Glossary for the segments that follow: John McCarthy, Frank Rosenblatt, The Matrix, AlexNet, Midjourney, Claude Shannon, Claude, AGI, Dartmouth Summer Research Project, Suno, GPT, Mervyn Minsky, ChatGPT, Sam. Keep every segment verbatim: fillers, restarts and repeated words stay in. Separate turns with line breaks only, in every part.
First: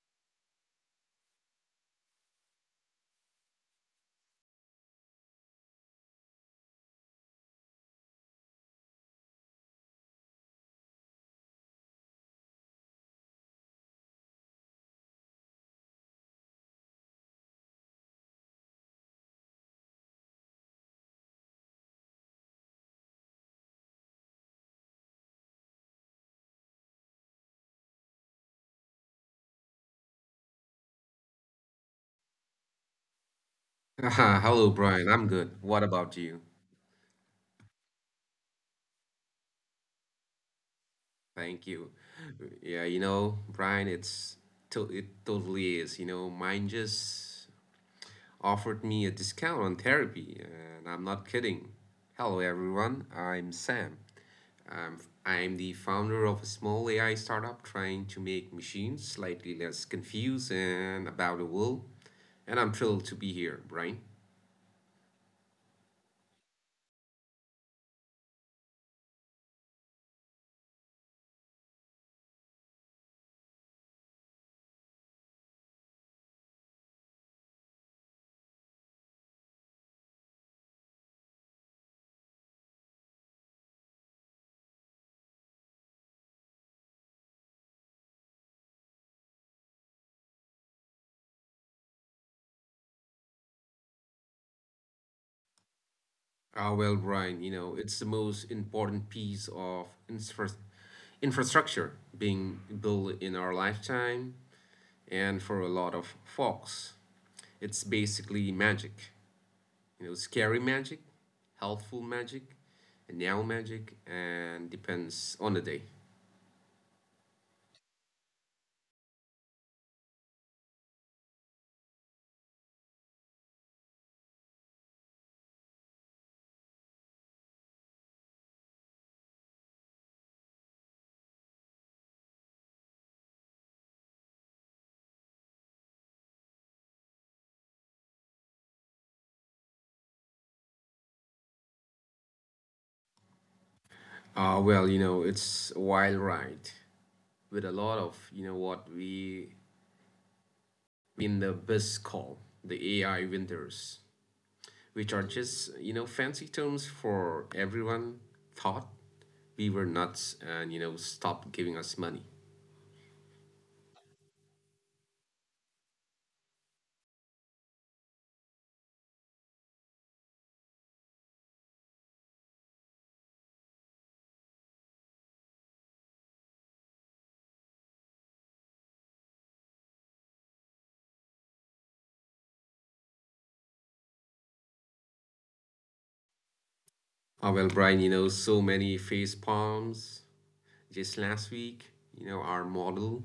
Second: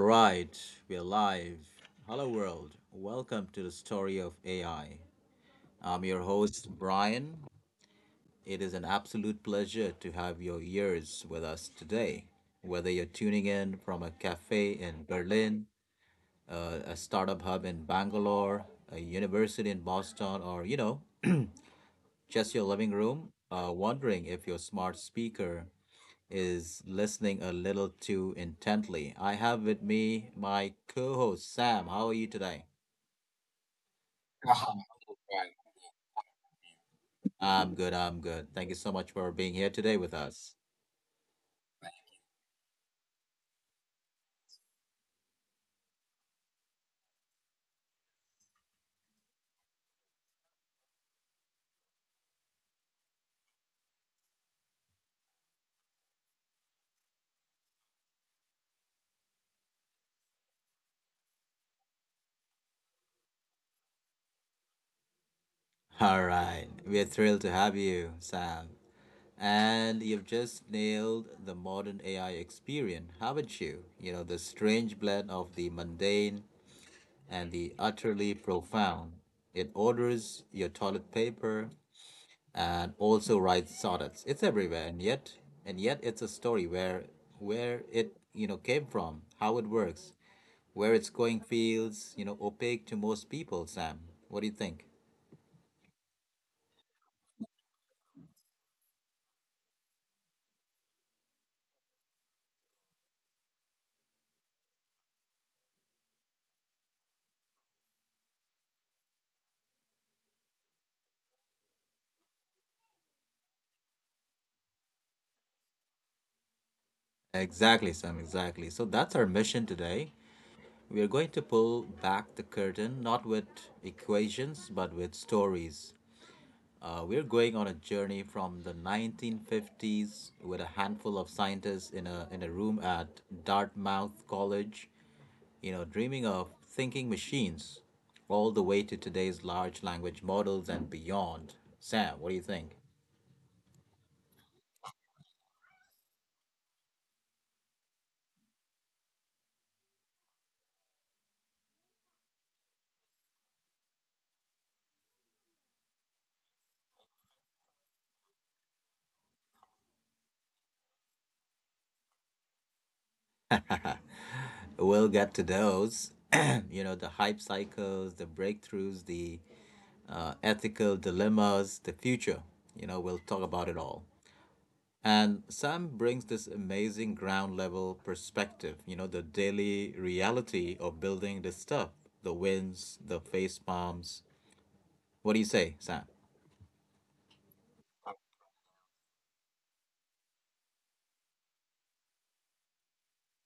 right, we're live. Hello, world. Welcome to the story of A I. I'm your host, Brian. It is an absolute pleasure to have your ears with us today. Whether you're tuning in from a cafe in Berlin, uh, a startup hub in Bangalore, a university in Boston, or, you know, just your living room, uh, wondering if your smart speaker is listening a little too intently. I have with me my co host, Sam. How are you today?
Hello, Brian. I'm good. What about you?
I'm good. I'm good. Thank you so much for being here today with us.
Thank you. Yeah, you know, Brian, it's to it totally is. You know, mine just offered me a discount on therapy, and I'm not kidding. Hello, everyone. I'm Sam. I'm I'm the founder of a small A I startup trying to make machines slightly less confused and about the world, and I'm thrilled to be here, Brian.
All right. We're thrilled to have you, Sam. And you've just nailed the modern A I experience, haven't you? You know, the strange blend of the mundane and the utterly profound. It orders your toilet paper and also writes sonnets. It's everywhere, and yet, and yet, it's a story where where it you know came from, how it works, where it's going feels you know opaque to most people. Sam, what do you think?
Ah, well, Brian, you know, it's the most important piece of infra- infrastructure being built in our lifetime, and for a lot of folks, it's basically magic. You know, scary magic, helpful magic, and now magic, and depends on the day.
Exactly, Sam. Exactly. So that's our mission today. We are going to pull back the curtain, not with equations, but with stories. Uh, we're going on a journey from the nineteen fifties with a handful of scientists in a in a room at Dartmouth College, you know, dreaming of thinking machines all the way to today's large language models and beyond. Sam, what do you think?
Ah, well, you know, it's a wild ride with a lot of, you know, what we in the biz call the A I winters, which are just, you know, fancy terms for everyone thought we were nuts and, you know, stopped giving us money.
We'll get to those. You know, the hype cycles, the breakthroughs, the uh, ethical dilemmas, the future. You know, we'll talk about it all. And Sam brings this amazing ground level perspective, you know, the daily reality of building this stuff, the wins, the face palms. What do you say, Sam?
Oh well, Brian, you know, so many face palms just last week. You know, our model,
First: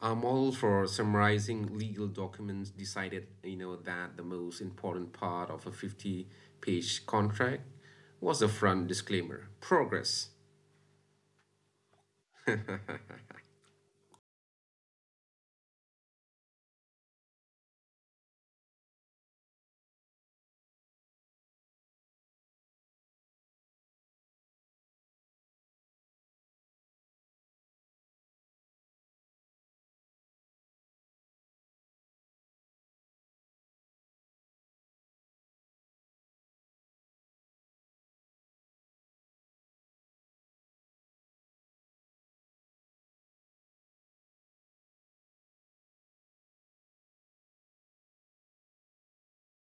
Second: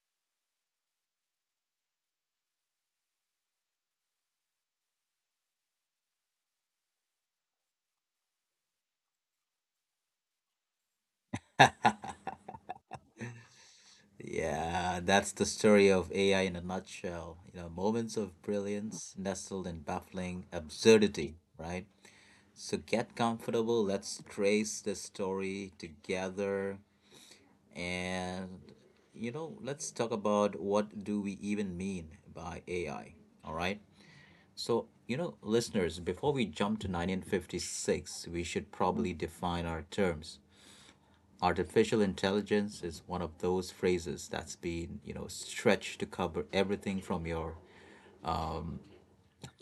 our model for summarizing legal documents decided, you know, that the most important part of a fifty-page contract was the front disclaimer. Progress.
Yeah, that's the story of A I in a nutshell. You know, moments of brilliance nestled in baffling absurdity, right? So get comfortable. Let's trace the story together. And, you know, let's talk about what do we even mean by A I, all right? So, you know, listeners, before we jump to nineteen fifty-six, we should probably define our terms. Artificial intelligence is one of those phrases that's been you know stretched to cover everything from your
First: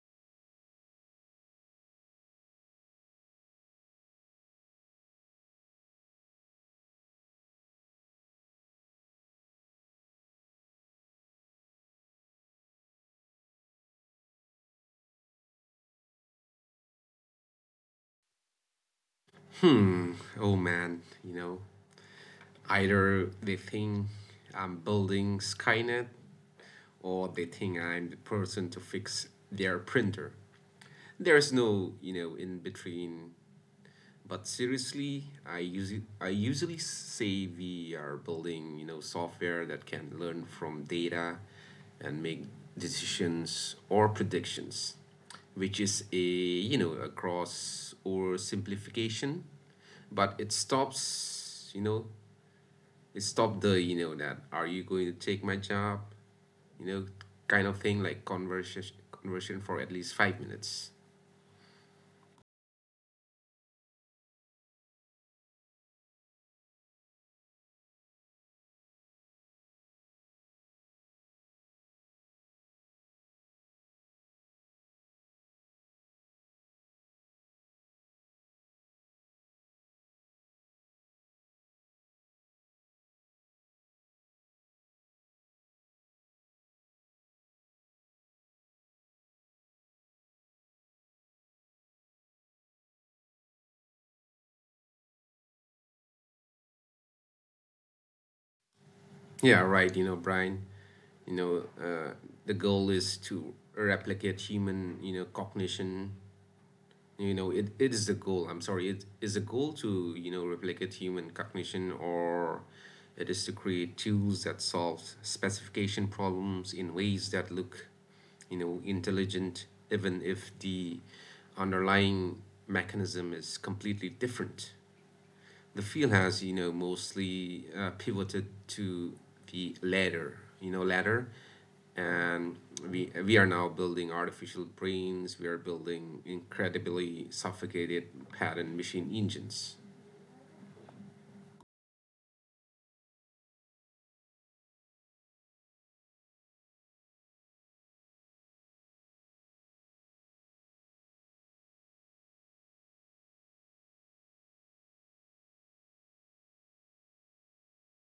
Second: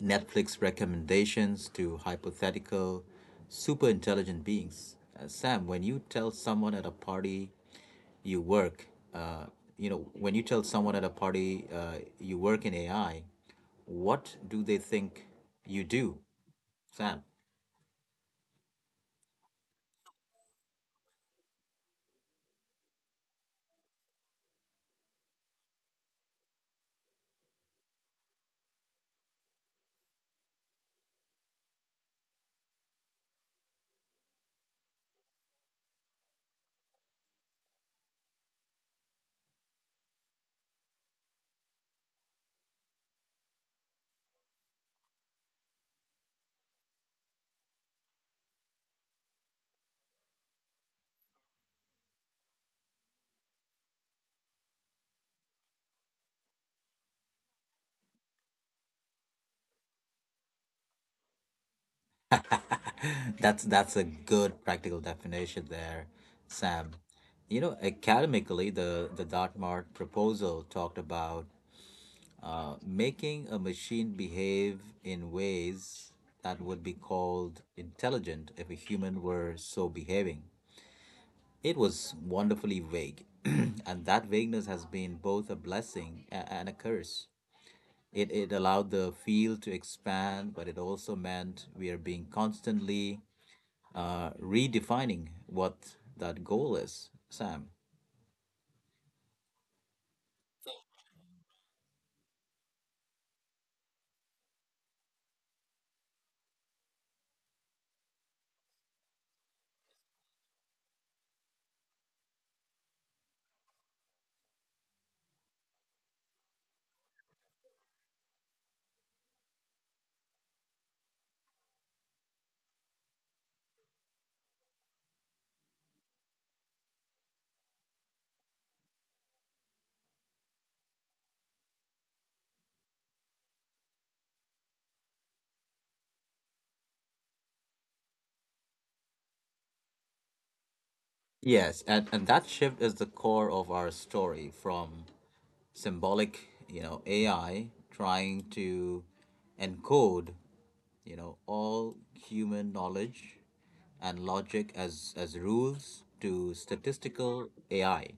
Netflix recommendations to hypothetical super intelligent beings. Uh, sam, when you tell someone at a party you work, uh, you know when you tell someone at a party uh, you work in ai what do they think you do sam
Hmm. Oh man, you know Either they think I'm building Skynet, or they think I'm the person to fix their printer. There's no, you know, in between. But seriously, I usually I usually say we are building, you know, software that can learn from data and make decisions or predictions, which is a, you know, a cross or simplification, but it stops you know stop the, you know, that are you going to take my job, you know, kind of thing, like conversation conversion for at least five minutes.
That's that's a good practical definition there, Sam. You know, academically, the the Dartmouth proposal talked about uh, making a machine behave in ways that would be called intelligent if a human were so behaving. It was wonderfully vague, and that vagueness has been both a blessing a- and a curse. It, it allowed the field to expand, but it also meant we are being constantly uh, redefining what that goal is, Sam.
Yeah, right, you know, Brian, you know uh, the goal is to replicate human, you know, cognition. You know, it, it is the goal. I'm sorry, it is the goal to, you know, replicate human cognition, or it is to create tools that solve specification problems in ways that look, you know, intelligent, even if the underlying mechanism is completely different. The field has, you know, mostly, uh, pivoted to the latter you know latter, and we we are now building artificial brains. We are building incredibly suffocated pattern machine engines.
Yes. And, and that shift is the core of our story from symbolic, you know, A I trying to encode, you know, all human knowledge and logic as, as rules, to statistical A I,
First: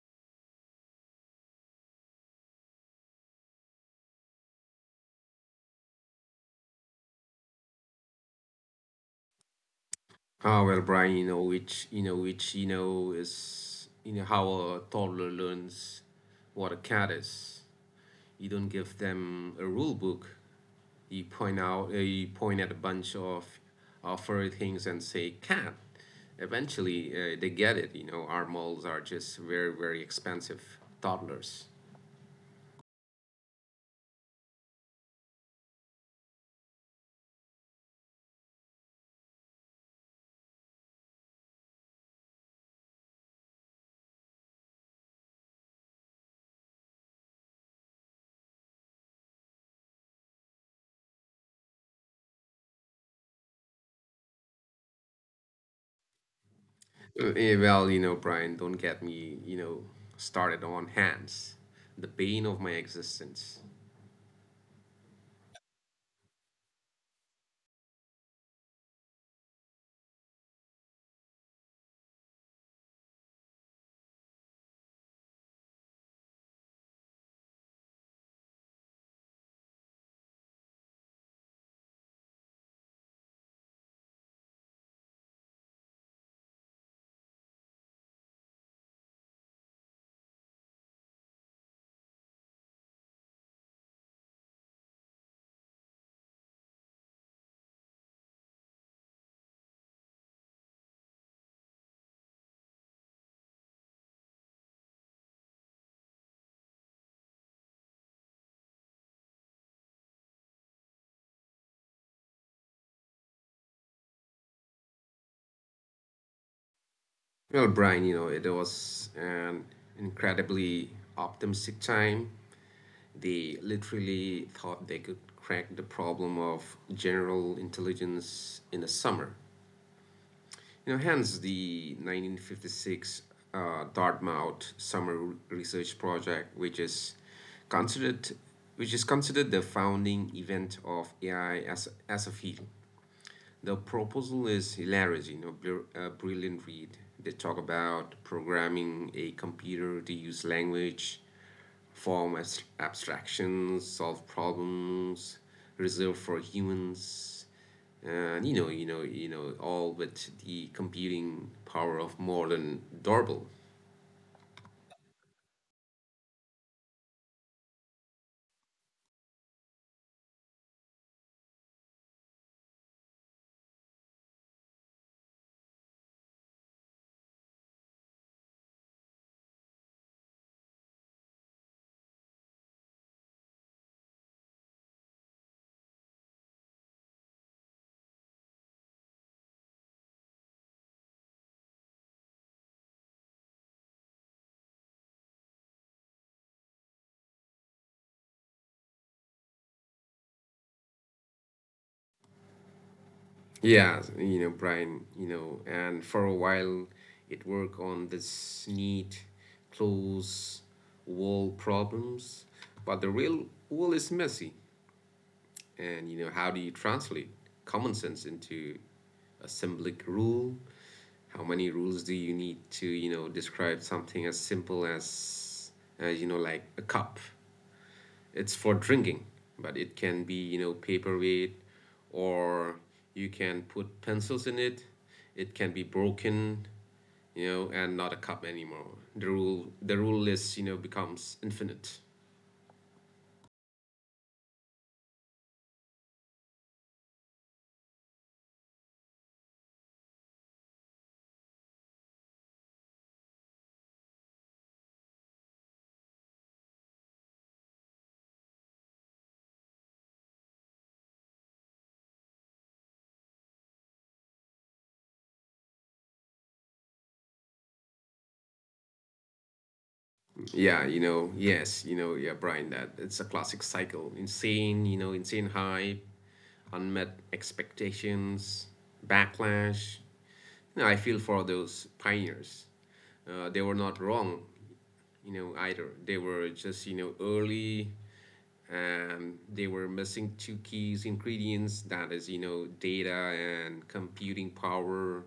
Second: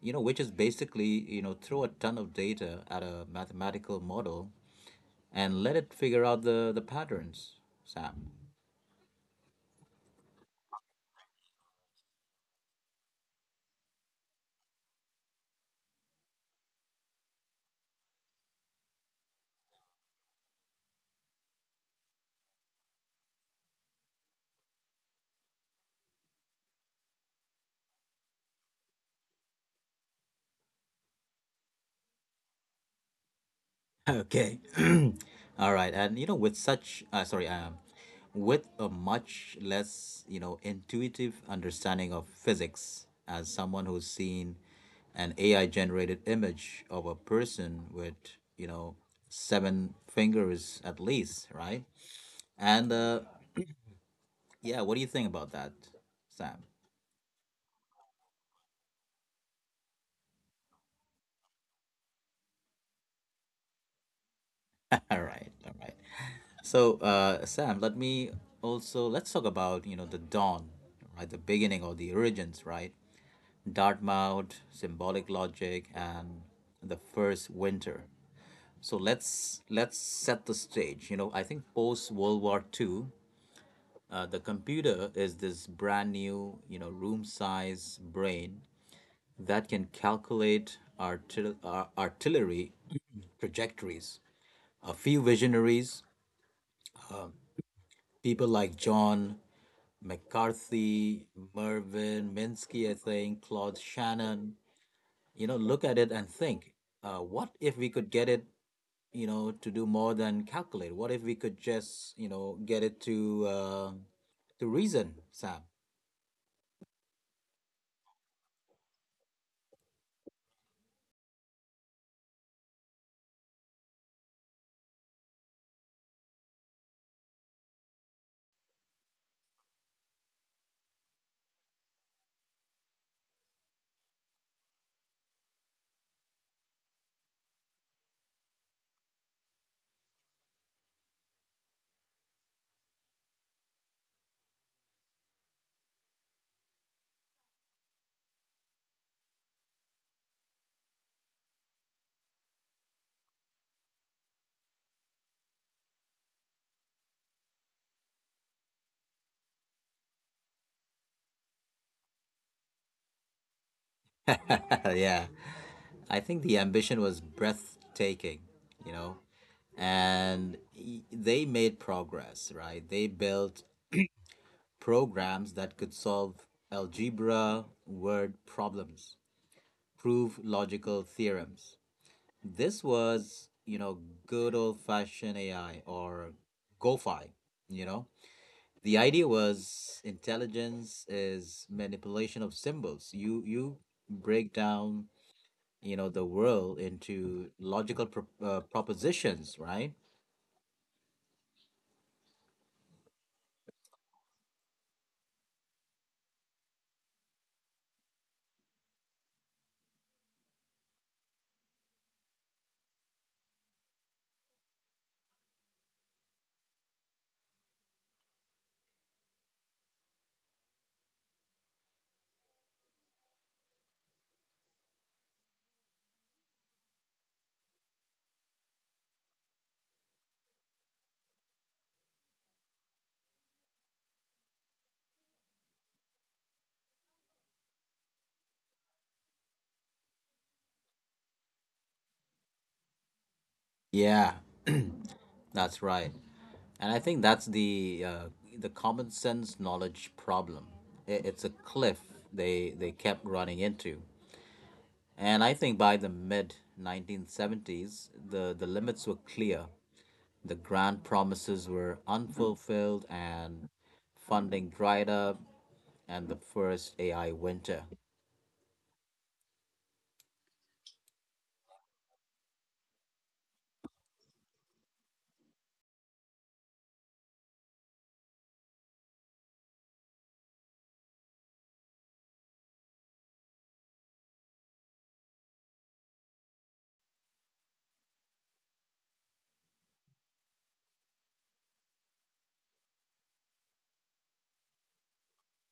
you know, which is basically, you know, throw a ton of data at a mathematical model and let it figure out the, the patterns, Sam.
Ah well, Brian, you know which you know which you know is you know how a toddler learns what a cat is. You don't give them a rule book. You point out uh, you point at a bunch of uh, furry things and say cat. Eventually, uh, they get it. You know, our malls are just very, very expensive toddlers.
Okay. All right. And you know, with such, uh, sorry, um, with a much less, you know, intuitive understanding of physics, as someone who's seen an A I generated image of a person with, you know, seven fingers at least, right? And uh, yeah, what do you think about that, Sam?
Uh, eh, well, you know, Brian, don't get me, you know, started on hands, the bane of my existence.
All right. All right. So, uh, Sam, let me also let's talk about, you know, the dawn, right? The beginning or the origins, right? Dartmouth, symbolic logic, and the first winter. So let's let's set the stage. You know, I think post World War Two, uh, the computer is this brand new, you know, room size brain that can calculate artil- uh, artillery trajectories. A few visionaries, people like John McCarthy, Mervyn Minsky, I think, Claude Shannon, you know, look at it and think, uh, what if we could get it, you know, to do more than calculate? What if we could just, you know, get it to, uh, to reason, Sam?
Well, Brian, you know, it was an incredibly optimistic time. They literally thought they could crack the problem of general intelligence in the summer. You know, hence the nineteen fifty-six uh, Dartmouth Summer Re- Research Project, which is considered which is considered the founding event of A I as, as a field. The proposal is hilarious, you know, a brilliant read. They talk about programming a computer to use language, form abs- abstractions, solve problems reserved for humans. And, you know, you know, you know, all with the computing power of modern doorbell.
Yeah, I think the ambition was breathtaking, you know. And y- they made progress, right? They built programs that could solve algebra word problems, prove logical theorems. This was, you know, good old fashioned A I, or GoFi, you know. The idea was intelligence is manipulation of symbols. You you break down, you know, the world into logical pro uh, propositions, right?
Yeah, you know, Brian, you know, and for a while it worked on this neat, close wall problems. But the real world is messy. And, you know, how do you translate common sense into a symbolic rule? How many rules do you need to, you know, describe something as simple as, as you know, like a cup? It's for drinking, but it can be, you know, paperweight, or you can put pencils in it. It can be broken, you know, and not a cup anymore. The rule the rule list, you know, becomes infinite.
Yeah, that's right. And I think that's the uh, the common sense knowledge problem. I- It's a cliff they they kept running into. And I think by the mid nineteen seventies, the, the limits were clear. The grand promises were unfulfilled and funding dried up, and the first A I winter.
Yeah, you know, yes, you know, yeah, Brian, that it's a classic cycle. Insane, you know, insane hype, unmet expectations, backlash. You know, I feel for those pioneers. Uh, they were not wrong, you know, either. They were just, you know, early. Um, they were missing two keys ingredients, that is, you know, data and computing power.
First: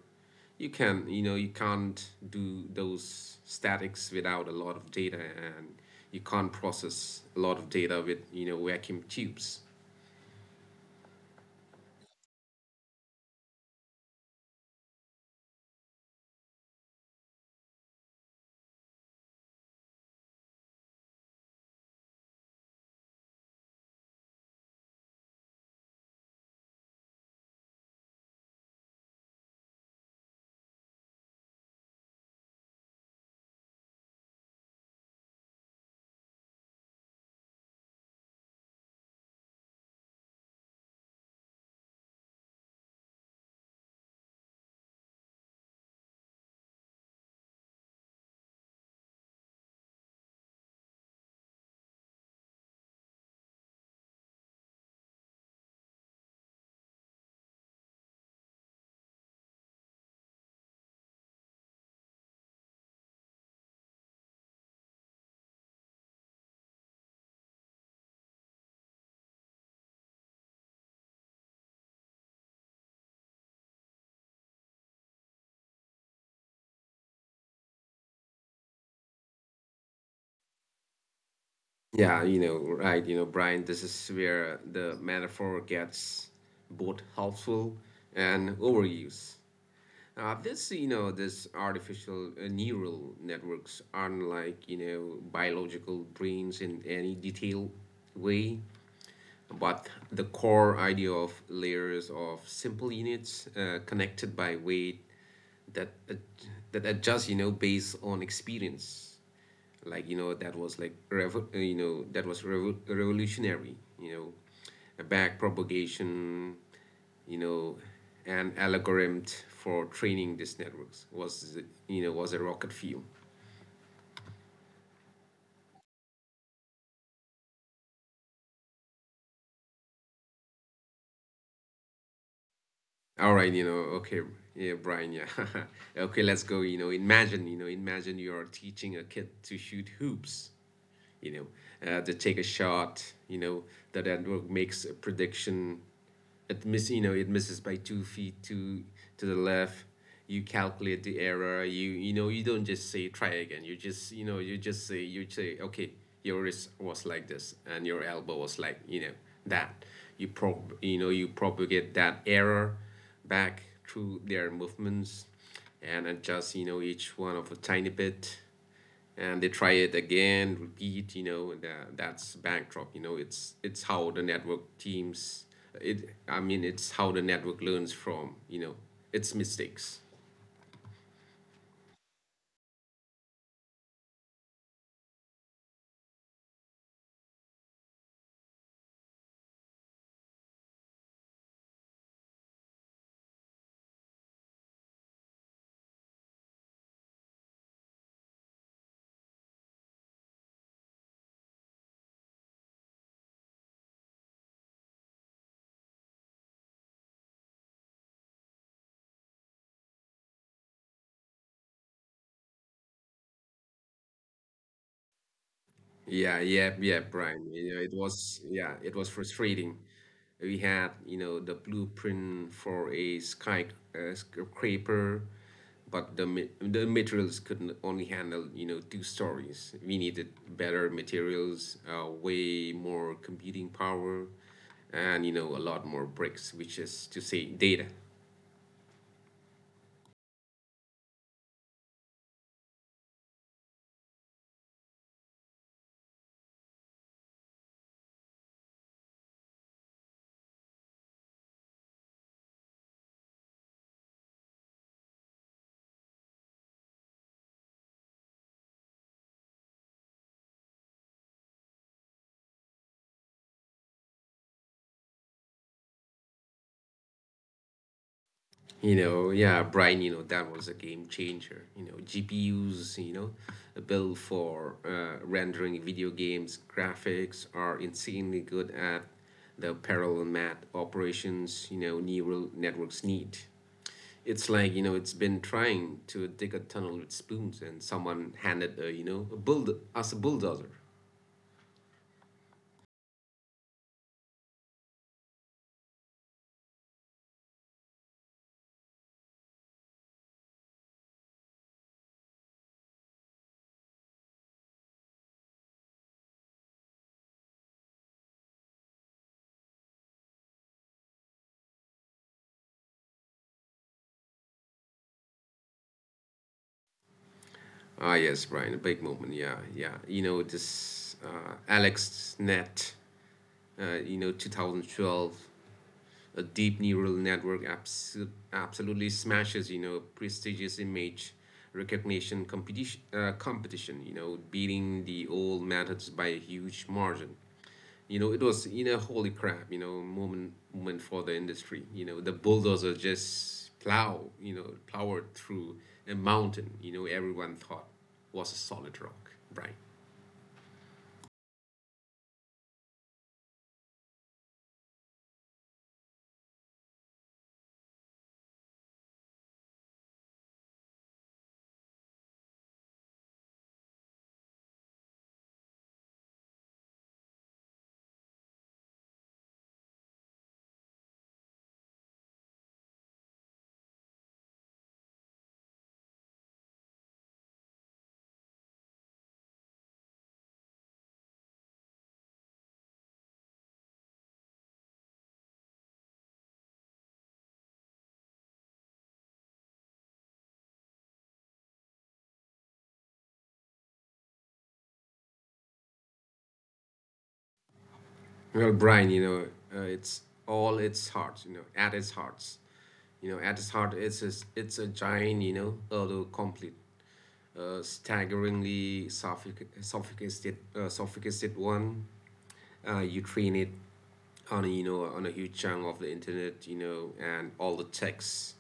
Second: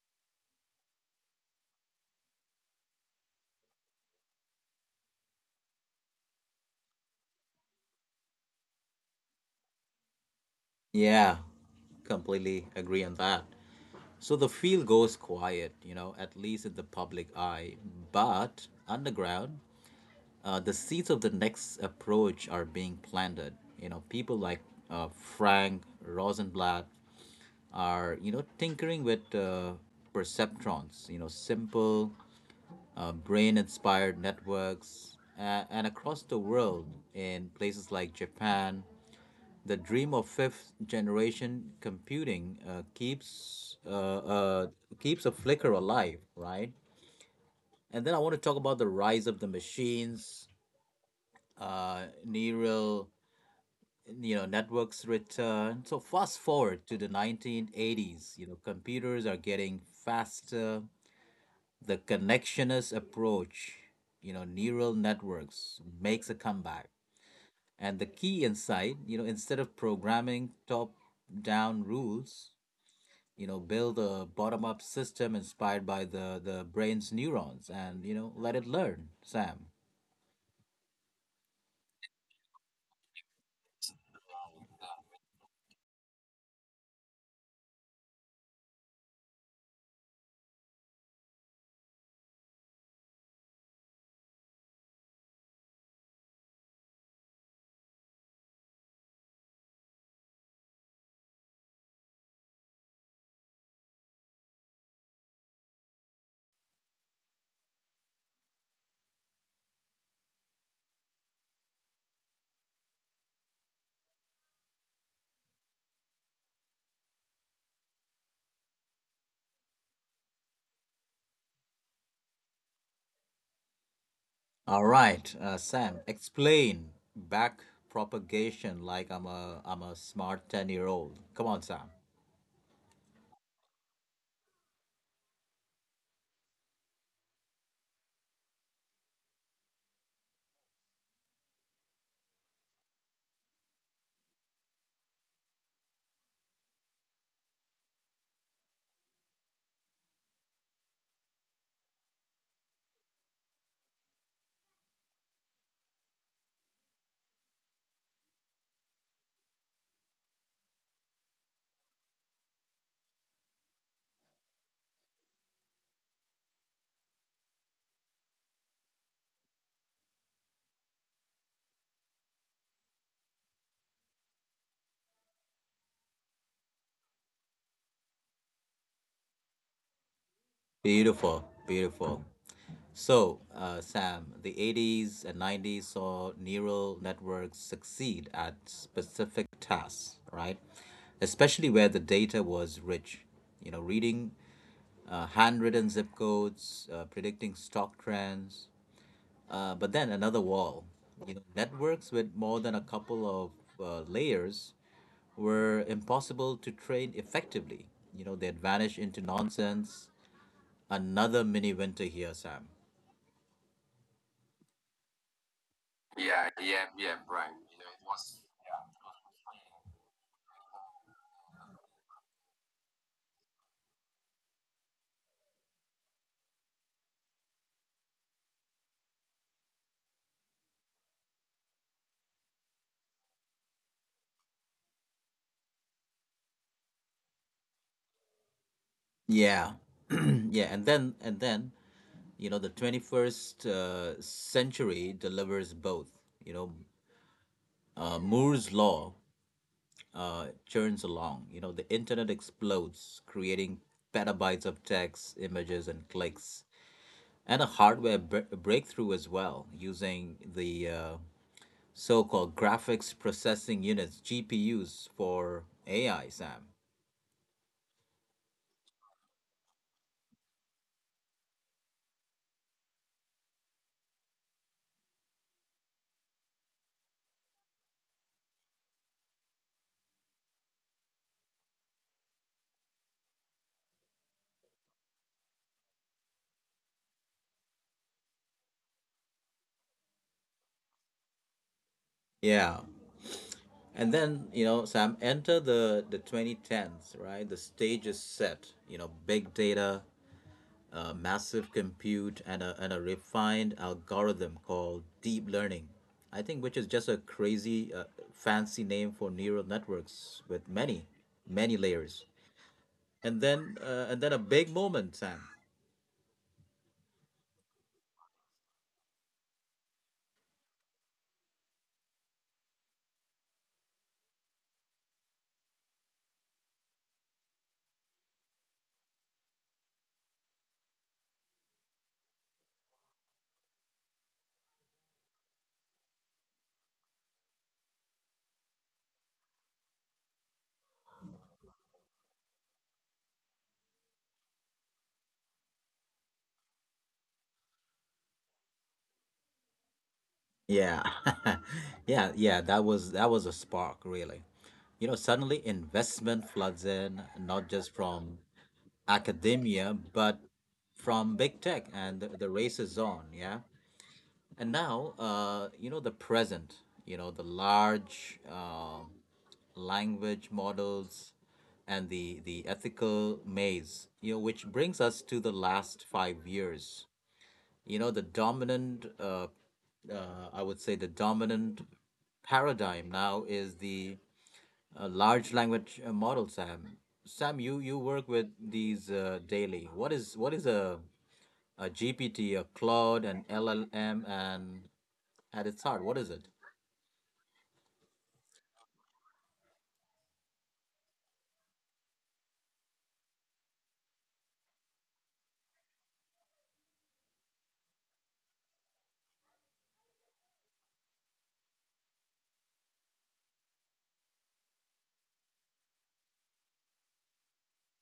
You can, you know, you can't do those statics without a lot of data, and you can't process a lot of data with, you know, vacuum tubes.
Yeah, completely agree on that. So the field goes quiet, you know, at least in the public eye. But underground, uh, the seeds of the next approach are being planted. You know, people like uh, Frank Rosenblatt are, you know, tinkering with, uh, perceptrons, you know, simple, uh, brain inspired networks. Uh, and across the world, in places like Japan, the dream of fifth generation computing, uh, keeps uh, uh, keeps a flicker alive, right? And then I want to talk about the rise of the machines, uh, neural, you know, networks return. So fast forward to the nineteen eighties, you know, computers are getting faster. The connectionist approach, you know, neural networks makes a comeback. And the key insight, you know, instead of programming top down rules, you know, build a bottom up system inspired by the, the brain's neurons and, you know, let it learn, Sam.
Yeah, you know, right, you know, Brian, this is where the metaphor gets both helpful and overuse. Uh, this, you know, this artificial uh, neural networks aren't like, you know, biological brains in any detailed way, but the core idea of layers of simple units uh, connected by weight that ad- that adjust, you know, based on experience. Like, you know, that was like, revo- uh, you know, that was revo- revolutionary, you know. Back propagation, you know, an algorithm for training these networks was, you know, was a rocket fuel.
All right, uh, Sam, explain back propagation like I'm a I'm a smart ten year old. Come on, Sam.
All right, you know, okay, yeah, Brian, yeah, okay, let's go. You know, imagine, you know, imagine you are teaching a kid to shoot hoops. You know, uh, they take a shot. You know, the network makes a prediction. It miss, you know, it misses by two feet to to the left. You calculate the error. You you know, you don't just say try again. You just you know, you just say you say, okay, your wrist was like this, and your elbow was like, you know, that. You prob you know you propagate that error back through their movements and adjust, you know, each one of a tiny bit, and they try it again, repeat, you know, and uh, that's backdrop. You know, it's it's how the network teams. It, I mean, it's how the network learns from, you know, its mistakes.
Beautiful, beautiful. So, uh, Sam, the eighties and nineties saw neural networks succeed at specific tasks, right? Especially where the data was rich. You know, reading uh, handwritten zip codes, uh, predicting stock trends. Uh, but then another wall. You know, networks with more than a couple of uh, layers were impossible to train effectively. You know, they'd vanish into nonsense. Another mini winter here, Sam.
Yeah, yeah, yeah, Prime. You know, it was, yeah, it was frustrating. We had, you know, the blueprint for a sky uh, scraper, but the ma- the materials could only handle, you know, two stories. We needed better materials, uh, way more computing power, and, you know, a lot more bricks, which is to say data.
Yeah. Yeah, and then and then, you know, the twenty-first uh, century delivers both. You know, uh, Moore's law uh, churns along. You know, the internet explodes, creating petabytes of text, images, and clicks, and a hardware br- breakthrough as well, using the, uh, so-called graphics processing units (G P Us) for A I. Sam.
You know, yeah, Brian, you know, that was a game changer. You know, G P U's, you know, built for uh, rendering video games graphics are insanely good at the parallel math operations, you know, neural networks need. It's like, you know, it's been trying to dig a tunnel with spoons and someone handed, a, you know, a build us a bulldozer.
Yeah. And then, you know, Sam, enter the, the twenty tens, right? The stage is set, you know, big data, uh, massive compute, and a, and a refined algorithm called deep learning. I think, which is just a crazy uh, fancy name for neural networks with many, many layers. And then, uh, and then a big moment, Sam.
Ah, yes, Brian, a big moment. Yeah, yeah. You know, this uh, Alex Net, uh, you know, twenty twelve, a deep neural network abs- absolutely smashes, you know, prestigious image recognition competition, uh, competition, you know, beating the old methods by a huge margin. You know, it was, you know, holy crap, you know, moment, moment for the industry. You know, the bulldozer just plow, you know, powered through a mountain, you know, everyone thought was a solid rock, right?
Yeah. Yeah, yeah, that was that was a spark, really. You know, suddenly investment floods in, not just from academia, but from big tech, and the, the race is on. Yeah, and now, uh, you know, the present. You know, the large, uh, language models and the the ethical maze. You know, which brings us to the last five years. You know, the dominant. Uh, uh, I would say the dominant paradigm now is the, uh, large language, uh, model, Sam. Sam, you you work with these, uh, daily. What is what is a a G P T, a Claude, an L L M, and at its heart, what is it?
Well, Brian, you know, uh, it's all its heart, you know, at its hearts. You know, at its heart, it's a, it's a giant, you know, although complete, uh, staggeringly sophic- sophisticated, uh, sophisticated one. Uh, you train it on a, you know, on a huge chunk of the internet, you know, and all the texts,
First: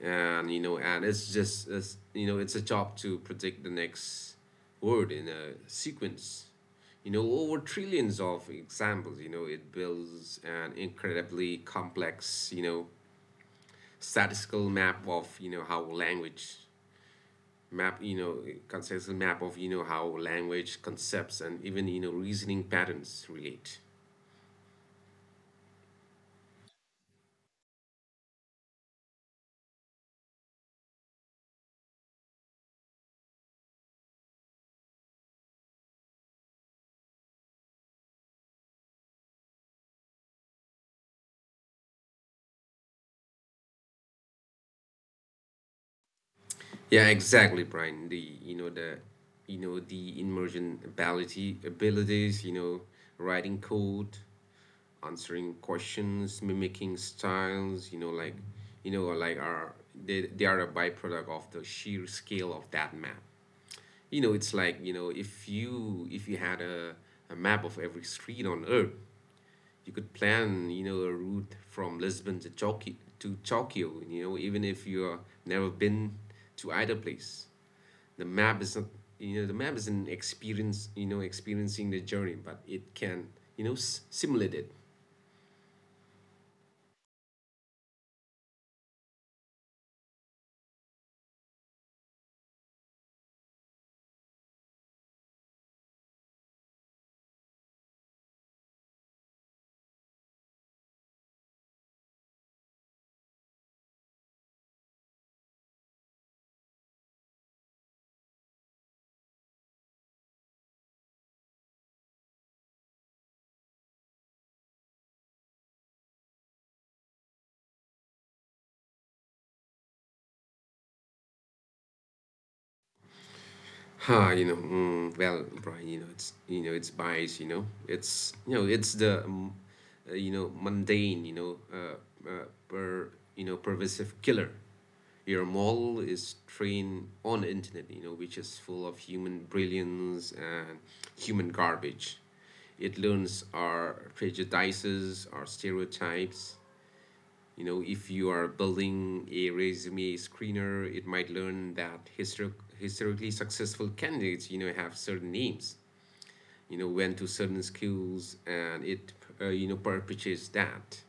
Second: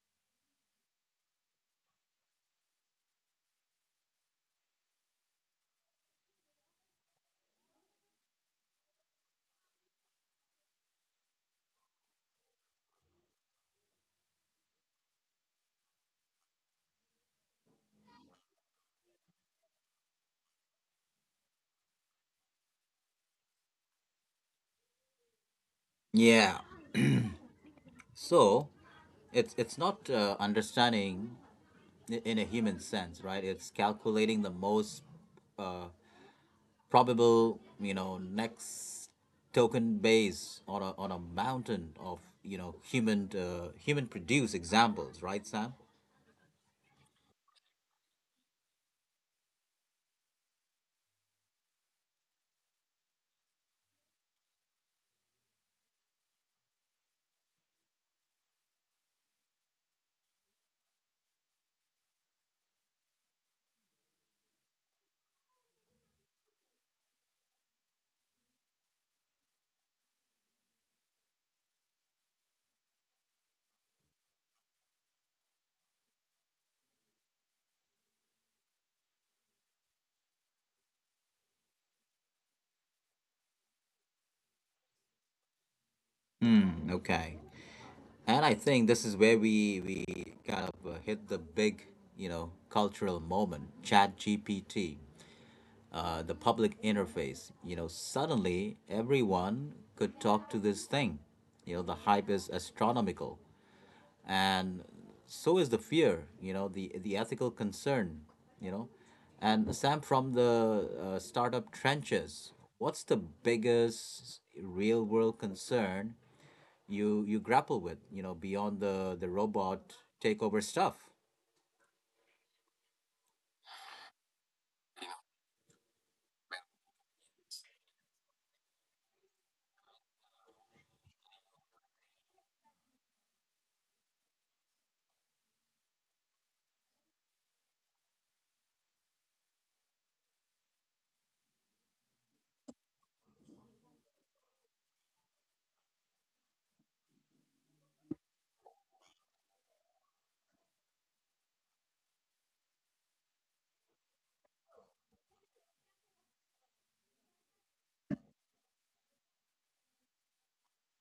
and, you know, and it's just it's, you know, it's a job to predict the next word in a sequence. You know, over trillions of examples, you know, it builds an incredibly complex, you know, statistical map of you know how language map you know conceptual map of, you know, how language, concepts, and even, you know, reasoning patterns relate.
Yeah. So it's it's not, uh, understanding i- in a human sense, right? It's calculating the most, uh, probable, you know, next token base on a, on a mountain of, you know, human, uh, human produced examples, right, Sam?
Yeah, exactly, Brian, the you know the you know the immersion ability abilities, you know, writing code, answering questions, mimicking styles, you know, like, you know, like are, they, they are a byproduct of the sheer scale of that map. You know, it's like, you know, if you if you had a, a map of every street on Earth, you could plan, you know, a route from Lisbon to Tokyo to Tokyo, you know, even if you're never been to either place. The map is not, you know, the map is an experience, you know, experiencing the journey, but it can, you know, s- simulate it.
Mm, okay. And I think this is where we we kind of, uh, hit the big, you know, cultural moment. Chat G P T, uh, the public interface. You know, suddenly everyone could talk to this thing. You know, the hype is astronomical, and so is the fear. You know, the the ethical concern. You know, and Sam, from the, uh, startup trenches. What's the biggest real world concern you you grapple with, you know, beyond the the robot takeover stuff?
Ha, you know, mm, well, Brian, you know, it's you know, it's bias, you know, it's you know, it's the um, uh, you know, mundane, you know, uh, uh, per you know pervasive killer. Your model is trained on the internet, you know, which is full of human brilliance and human garbage. It learns our prejudices, our stereotypes. You know if you are building a resume screener, it might learn that histor- historically successful candidates you know have certain names, you know went to certain schools, and it uh, you know perpetuates that.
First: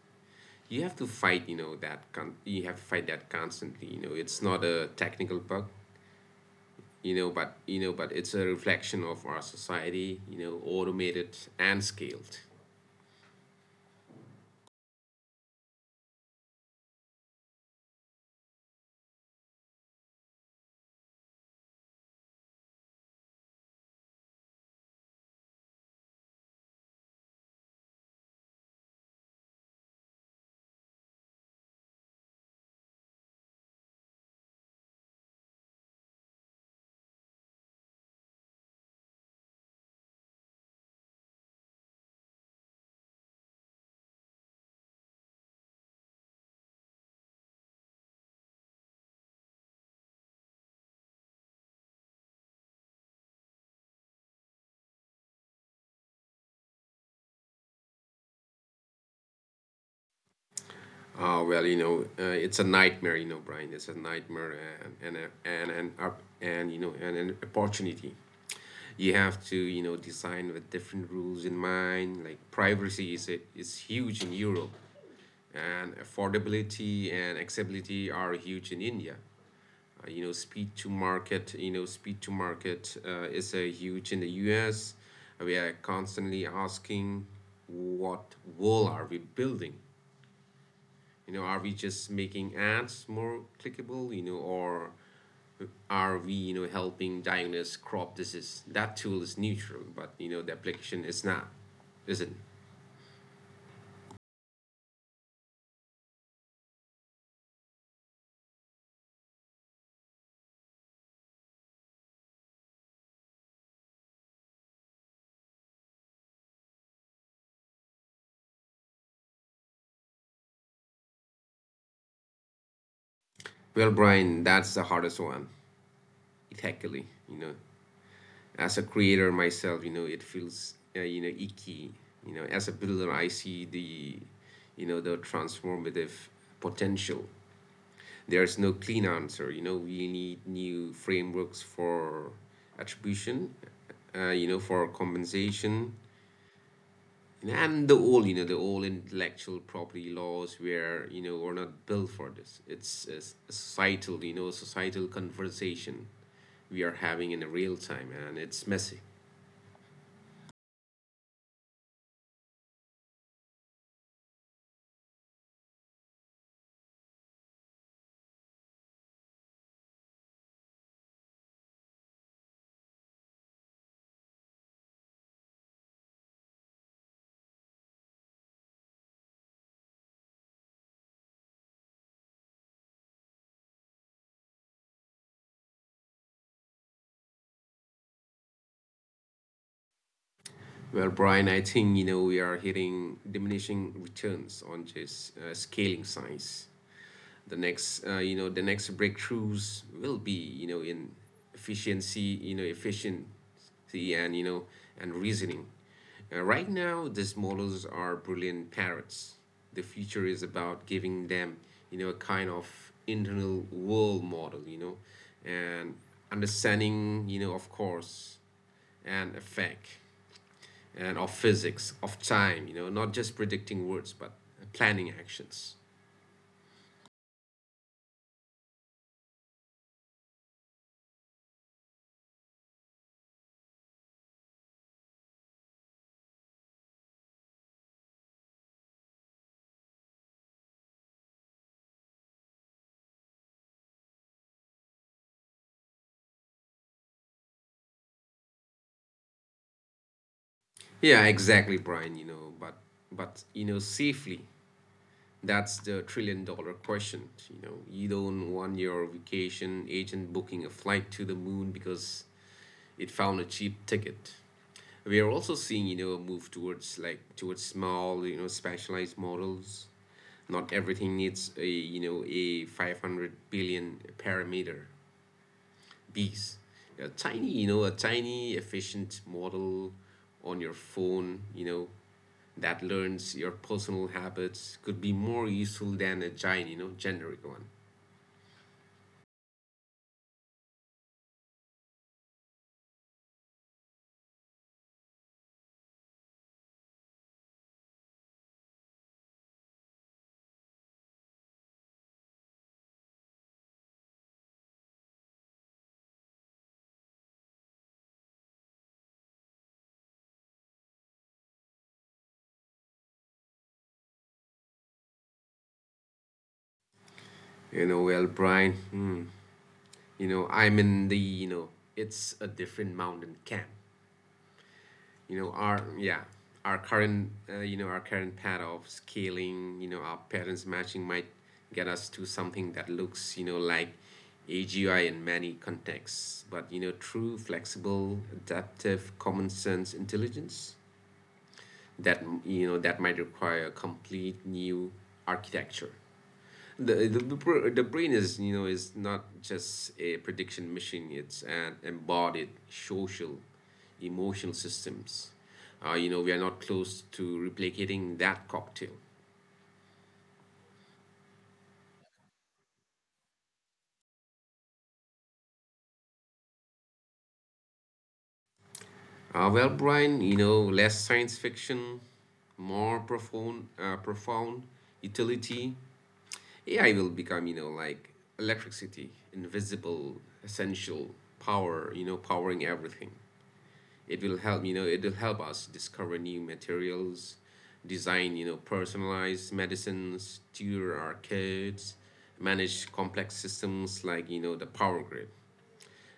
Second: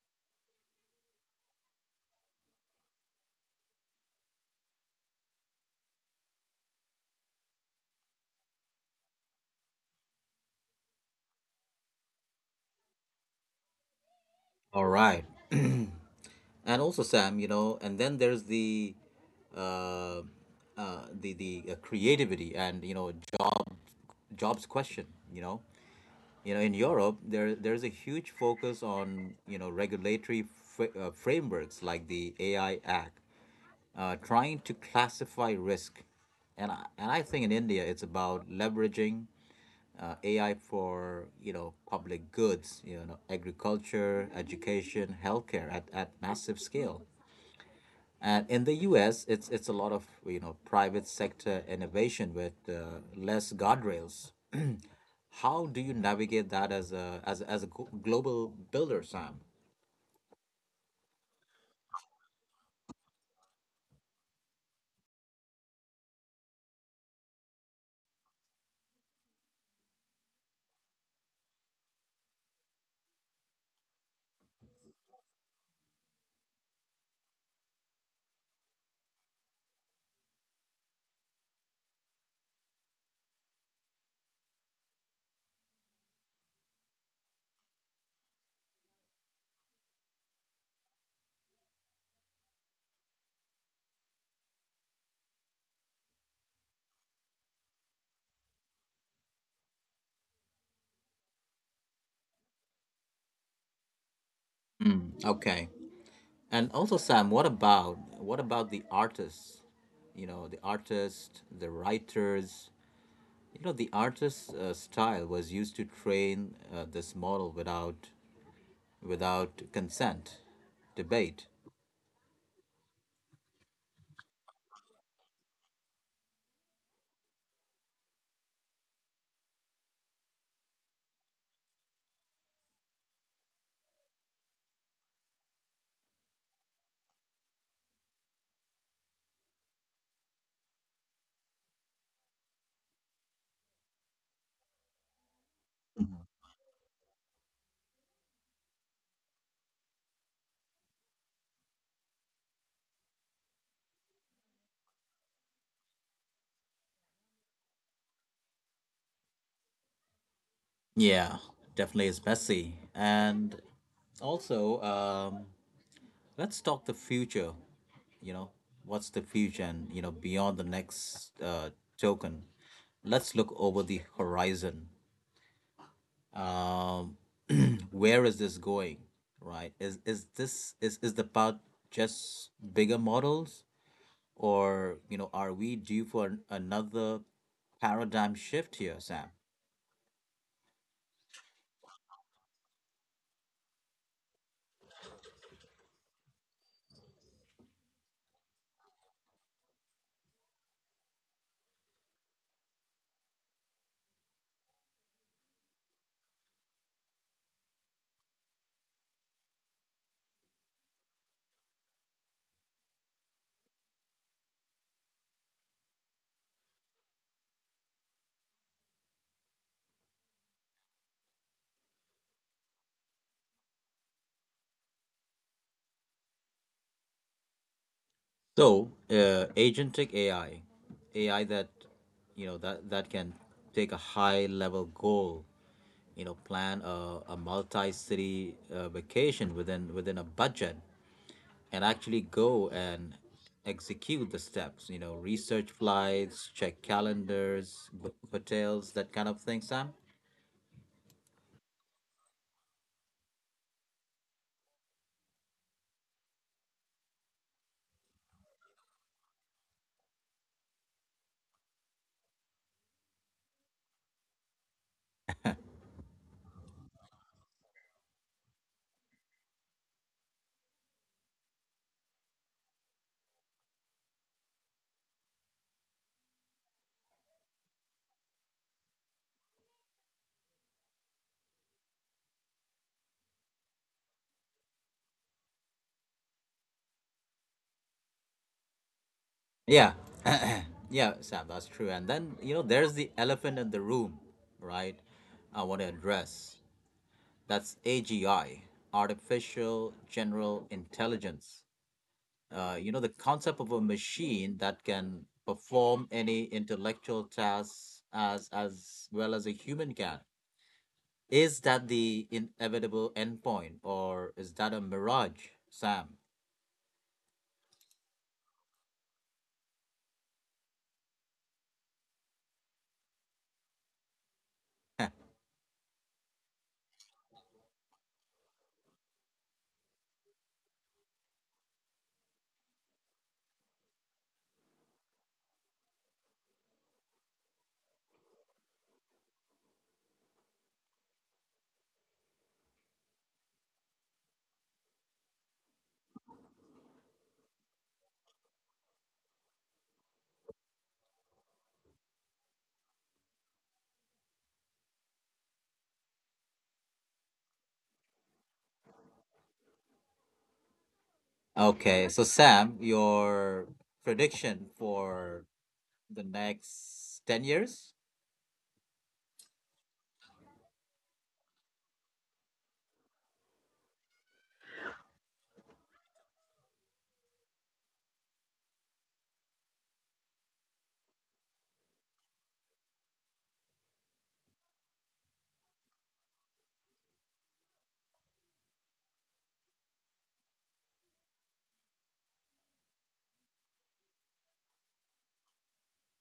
You have to fight, you know that con- you have to fight that constantly. You know it's not a technical bug, you know but you know but it's a reflection of our society, you know automated and scaled.
All right. And also, Sam, you know, and then there's the, uh, uh, the the uh, creativity and, you know, jo- jobs question, you know. You know, in Europe, there there's a huge focus on, you know, regulatory fr- uh, frameworks like the A I Act, uh, trying to classify risk. And I, and I think in India it's about leveraging, uh, A I for, you know, public goods, you know, agriculture, education, healthcare at, at massive scale. And in the U S, it's it's a lot of, you know, private sector innovation with, uh, less guardrails. How do you navigate that as a as a- as a glo- global builder, Sam?
Oh well, you know, uh, it's a nightmare, you know, Brian. It's a nightmare and and and and up and you know and an opportunity. You have to you know design with different rules in mind. Like privacy is a, is huge in Europe, and affordability and accessibility are huge in India. Uh, you know, speed to market. You know, speed to market uh, is a huge in the U S. We are constantly asking, what wall are we building? You know, are we just making ads more clickable? You know, or are we you know helping diagnose crop disease? That tool is neutral, but you know the application is not, is it?
Mm, okay. And also, Sam, what about what about the artists? You know, the artists, the writers, you know, the artist's uh, style was used to train uh, this model without without consent, debate.
Well, Brian, that's the hardest one ethically. You know, as a creator myself, you know it feels uh, you know icky. You know, as a builder, I see the you know the transformative potential. There's no clean answer. You know, we need new frameworks for attribution, uh, you know, for
Mhm.
compensation, and the all, you know, the all intellectual property laws where, you know, we're not built for this. It's a societal, you know, societal conversation we are having in the real time, and it's messy.
Yeah, definitely is messy. And also, um, let's talk the future. You know, what's the future, and you know, beyond the next uh, token, let's look over the horizon. Um, where is this going? Right? Is is this is is the part just bigger models? Or, you know, are we due for an- another paradigm shift here, Sam?
Well, Brian, I think you know we are hitting diminishing returns on this uh, scaling science. The next, uh, you know, the next breakthroughs will be, you know, in efficiency, you know, efficiency, and you know, and reasoning. Uh, right now, these models are brilliant parrots. The future is about giving them, you know, a kind of internal world model, you know, and understanding, you know, of course, and effect and of physics, of time, you know, not just predicting words, but planning actions.
So, uh, agentic A I, A I that, you know, that, that can take a high level goal, you know, plan a, a multi-city uh, vacation within within a budget and actually go and execute the steps, you know, research flights, check calendars, book hotels, that kind of thing, Sam?
Yeah, exactly, Brian, you know, but but you know, safely. That's the trillion dollar question, you know. You don't want your vacation agent booking a flight to the moon because it found a cheap ticket. We are also seeing, you know, a move towards like towards small, you know, specialized models. Not everything needs a, you know, a five hundred billion parameter bees. A tiny, you know, a tiny efficient model on your phone, you know, that learns your personal habits could be more useful than a giant, you know, generic one.
Yeah. Yeah, Sam, that's true. And then, you know, there's the elephant in the room, right? I want to address. That's A G I, artificial general intelligence. Uh, you know, the concept of a machine that can perform any intellectual tasks as as well as a human can. Is that the inevitable endpoint or is that a mirage, Sam?
You know, well, Brian, hmm, you know, I'm in the, you know, it's a different mountain camp. You know our, yeah, our current uh, you know our current path of scaling, you know our patterns matching might get us to something that looks you know like A G I in many contexts, but you know true flexible adaptive common sense intelligence, that you know that might require a complete new architecture. The, the the br- the brain is you know is not just a prediction machine. It's an embodied social, emotional systems. Uh, you know we are not close to replicating that cocktail.
Okay, so Sam, your prediction for the next ten years?
Uh, well, Brian, you know less science fiction, more profound, uh, profound utility. A I will become you know like electricity, invisible, essential power. You know powering everything. It will help you know it will help us discover new materials, design you know personalized medicines, tutor our kids, manage complex systems like you know the power grid.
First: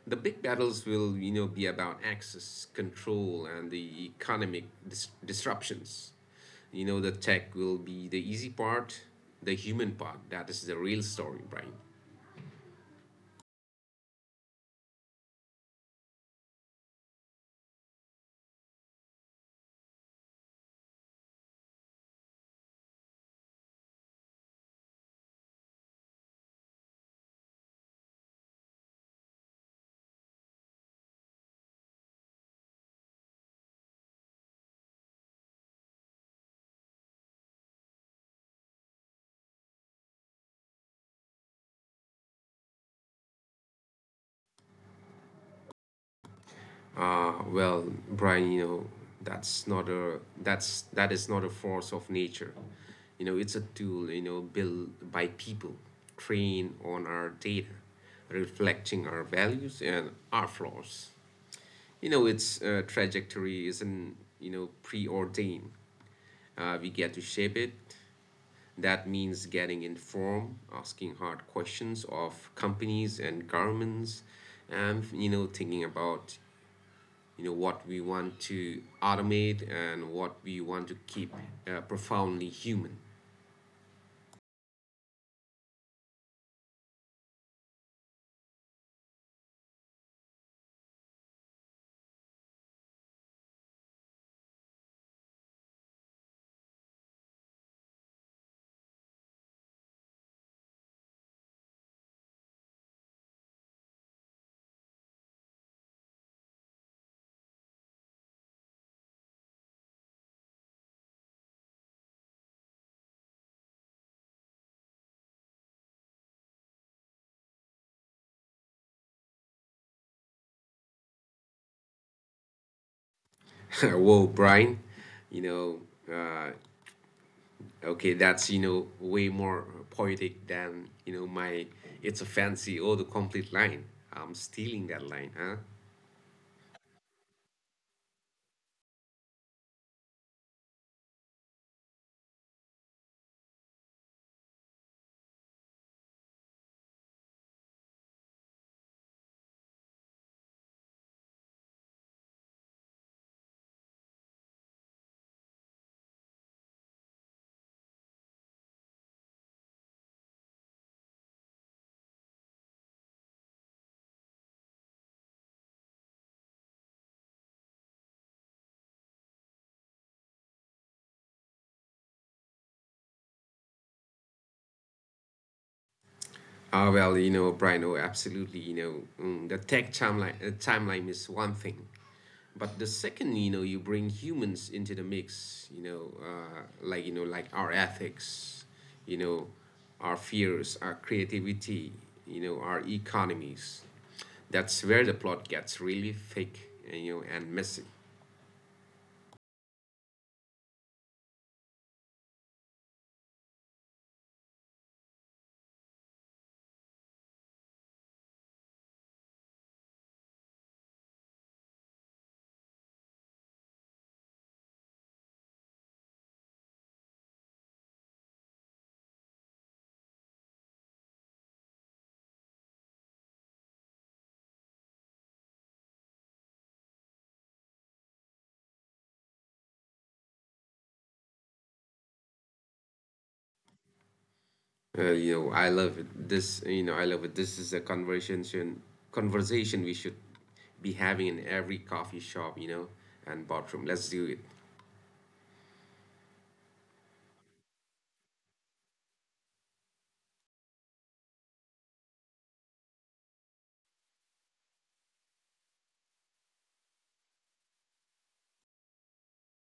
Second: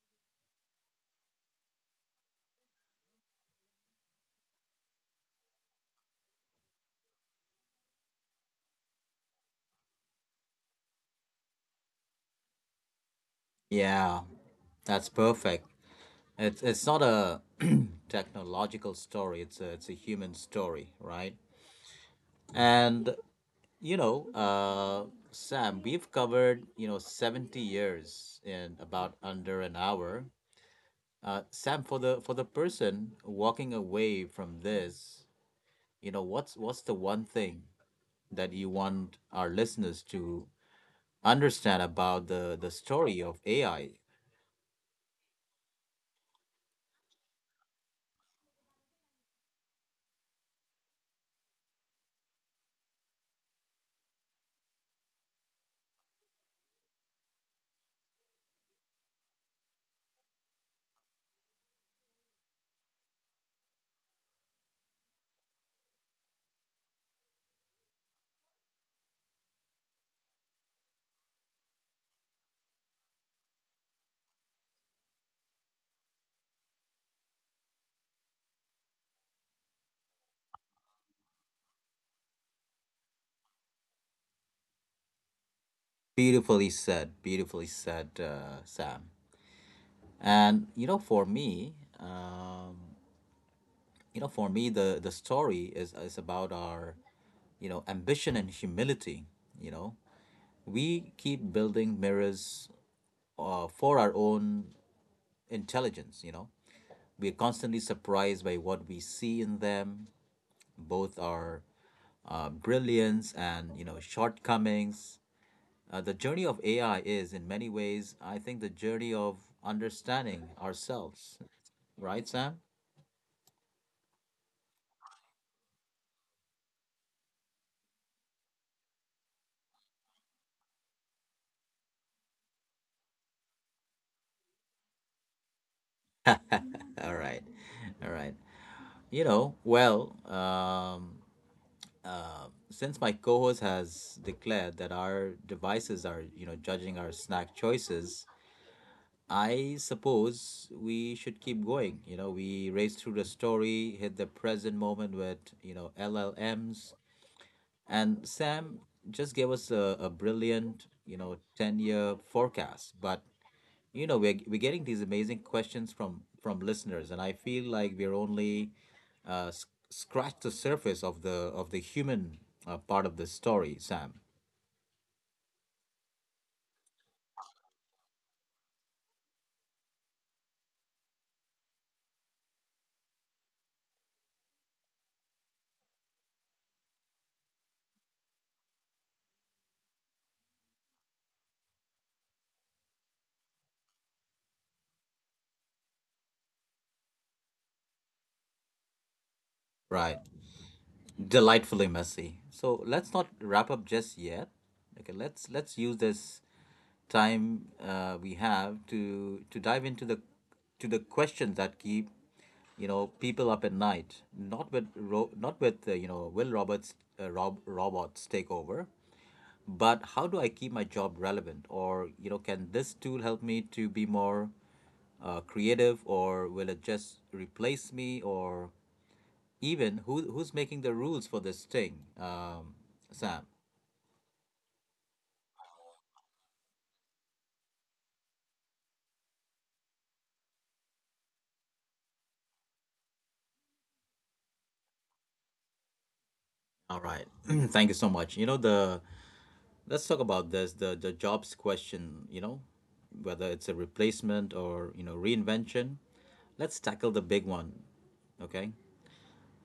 The big battles will you know be about access control and the economic dis- disruptions. You know the tech will be the easy part. The human part, that is the real story, Brian.
Yeah, that's perfect. It's it's not a technological story, it's a, it's a human story, right? And you know, uh Sam, we've covered, you know, seventy years in about under an hour. Uh Sam, for the for the person walking away from this, you know, what's what's the one thing that you want our listeners to understand about the the story of A I.
Uh, well, Brian, you know, that's not a that's that is not a force of nature. You know, it's a tool, you know, built by people, trained on our data, reflecting our values and our flaws. You know, its uh, trajectory isn't, you know, preordained. Uh, we get to shape it. That means getting informed, asking hard questions of companies and governments, and, you know, thinking about you know what we want to automate and what we want to keep uh, profoundly human.
Beautifully said, beautifully said, uh, Sam. And you know, for me, um, you know, for me, the the story is is about our you know ambition and humility. You know, we keep building mirrors uh, for our own intelligence. You know, we are constantly surprised by what we see in them, both our uh, brilliance and you know shortcomings. Uh, the journey of A I is, in many ways, I think, the journey of understanding ourselves. Right, Sam?
Whoa, Brian, you know uh, okay, that's you know way more poetic than you know my, it's a fancy, oh, the complete line. I'm stealing that line, huh?
All right. All right. You know, well, um, uh, since my co host has declared that our devices are, you know, judging our snack choices, I suppose we should keep going. You know, we raced through the story, hit the present moment with, you know, L L Ms, and Sam just gave us a, a brilliant, you know, ten-year forecast. But, you know, we're, we're getting these amazing questions from from listeners, and I feel like we're only uh, s- scratched the surface of the of the human uh, part of the story, Sam.
Ah, well, you know, Brian, oh, absolutely. You know, mm, the tech timeline, uh, timeline is one thing, but the second, you know, you bring humans into the mix. You know, uh, like you know, like our ethics, you know, our fears, our creativity, you know, our economies. That's where the plot gets really thick, and, you know, and messy.
Right. Delightfully messy. So let's not wrap up just yet. Okay, let's let's use this time uh, we have to to dive into the to the questions that keep you know people up at night. Not with ro- not with uh, you know will robots uh, rob- robots take over, but how do I keep my job relevant? Or you know can this tool help me to be more uh, creative, or will it just replace me? Or even who who's making the rules for this thing, um, Sam?
Uh, you know, I love it. This, you know, I love it. This is a conversation conversation we should be having in every coffee shop, you know, and bathroom. Let's do it.
All right, thank you so much. You know the let's talk about this the the jobs question. You know whether it's a replacement or you know reinvention. Let's tackle the big one. Okay,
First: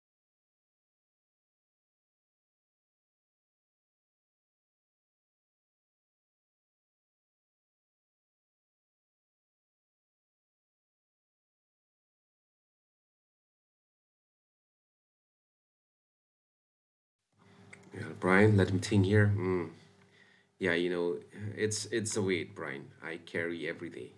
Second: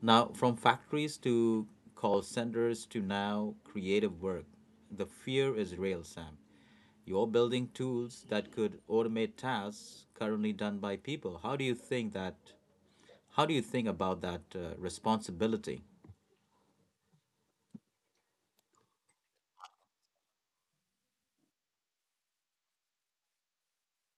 now from factories to call centers to now creative work, the fear is real, Sam. You're building tools that could automate tasks currently done by people. How do you think that? How do you think about that uh, responsibility?
Yeah, Brian, let me think here. Mm. Yeah, you know, it's it's a weight, Brian. I carry every day.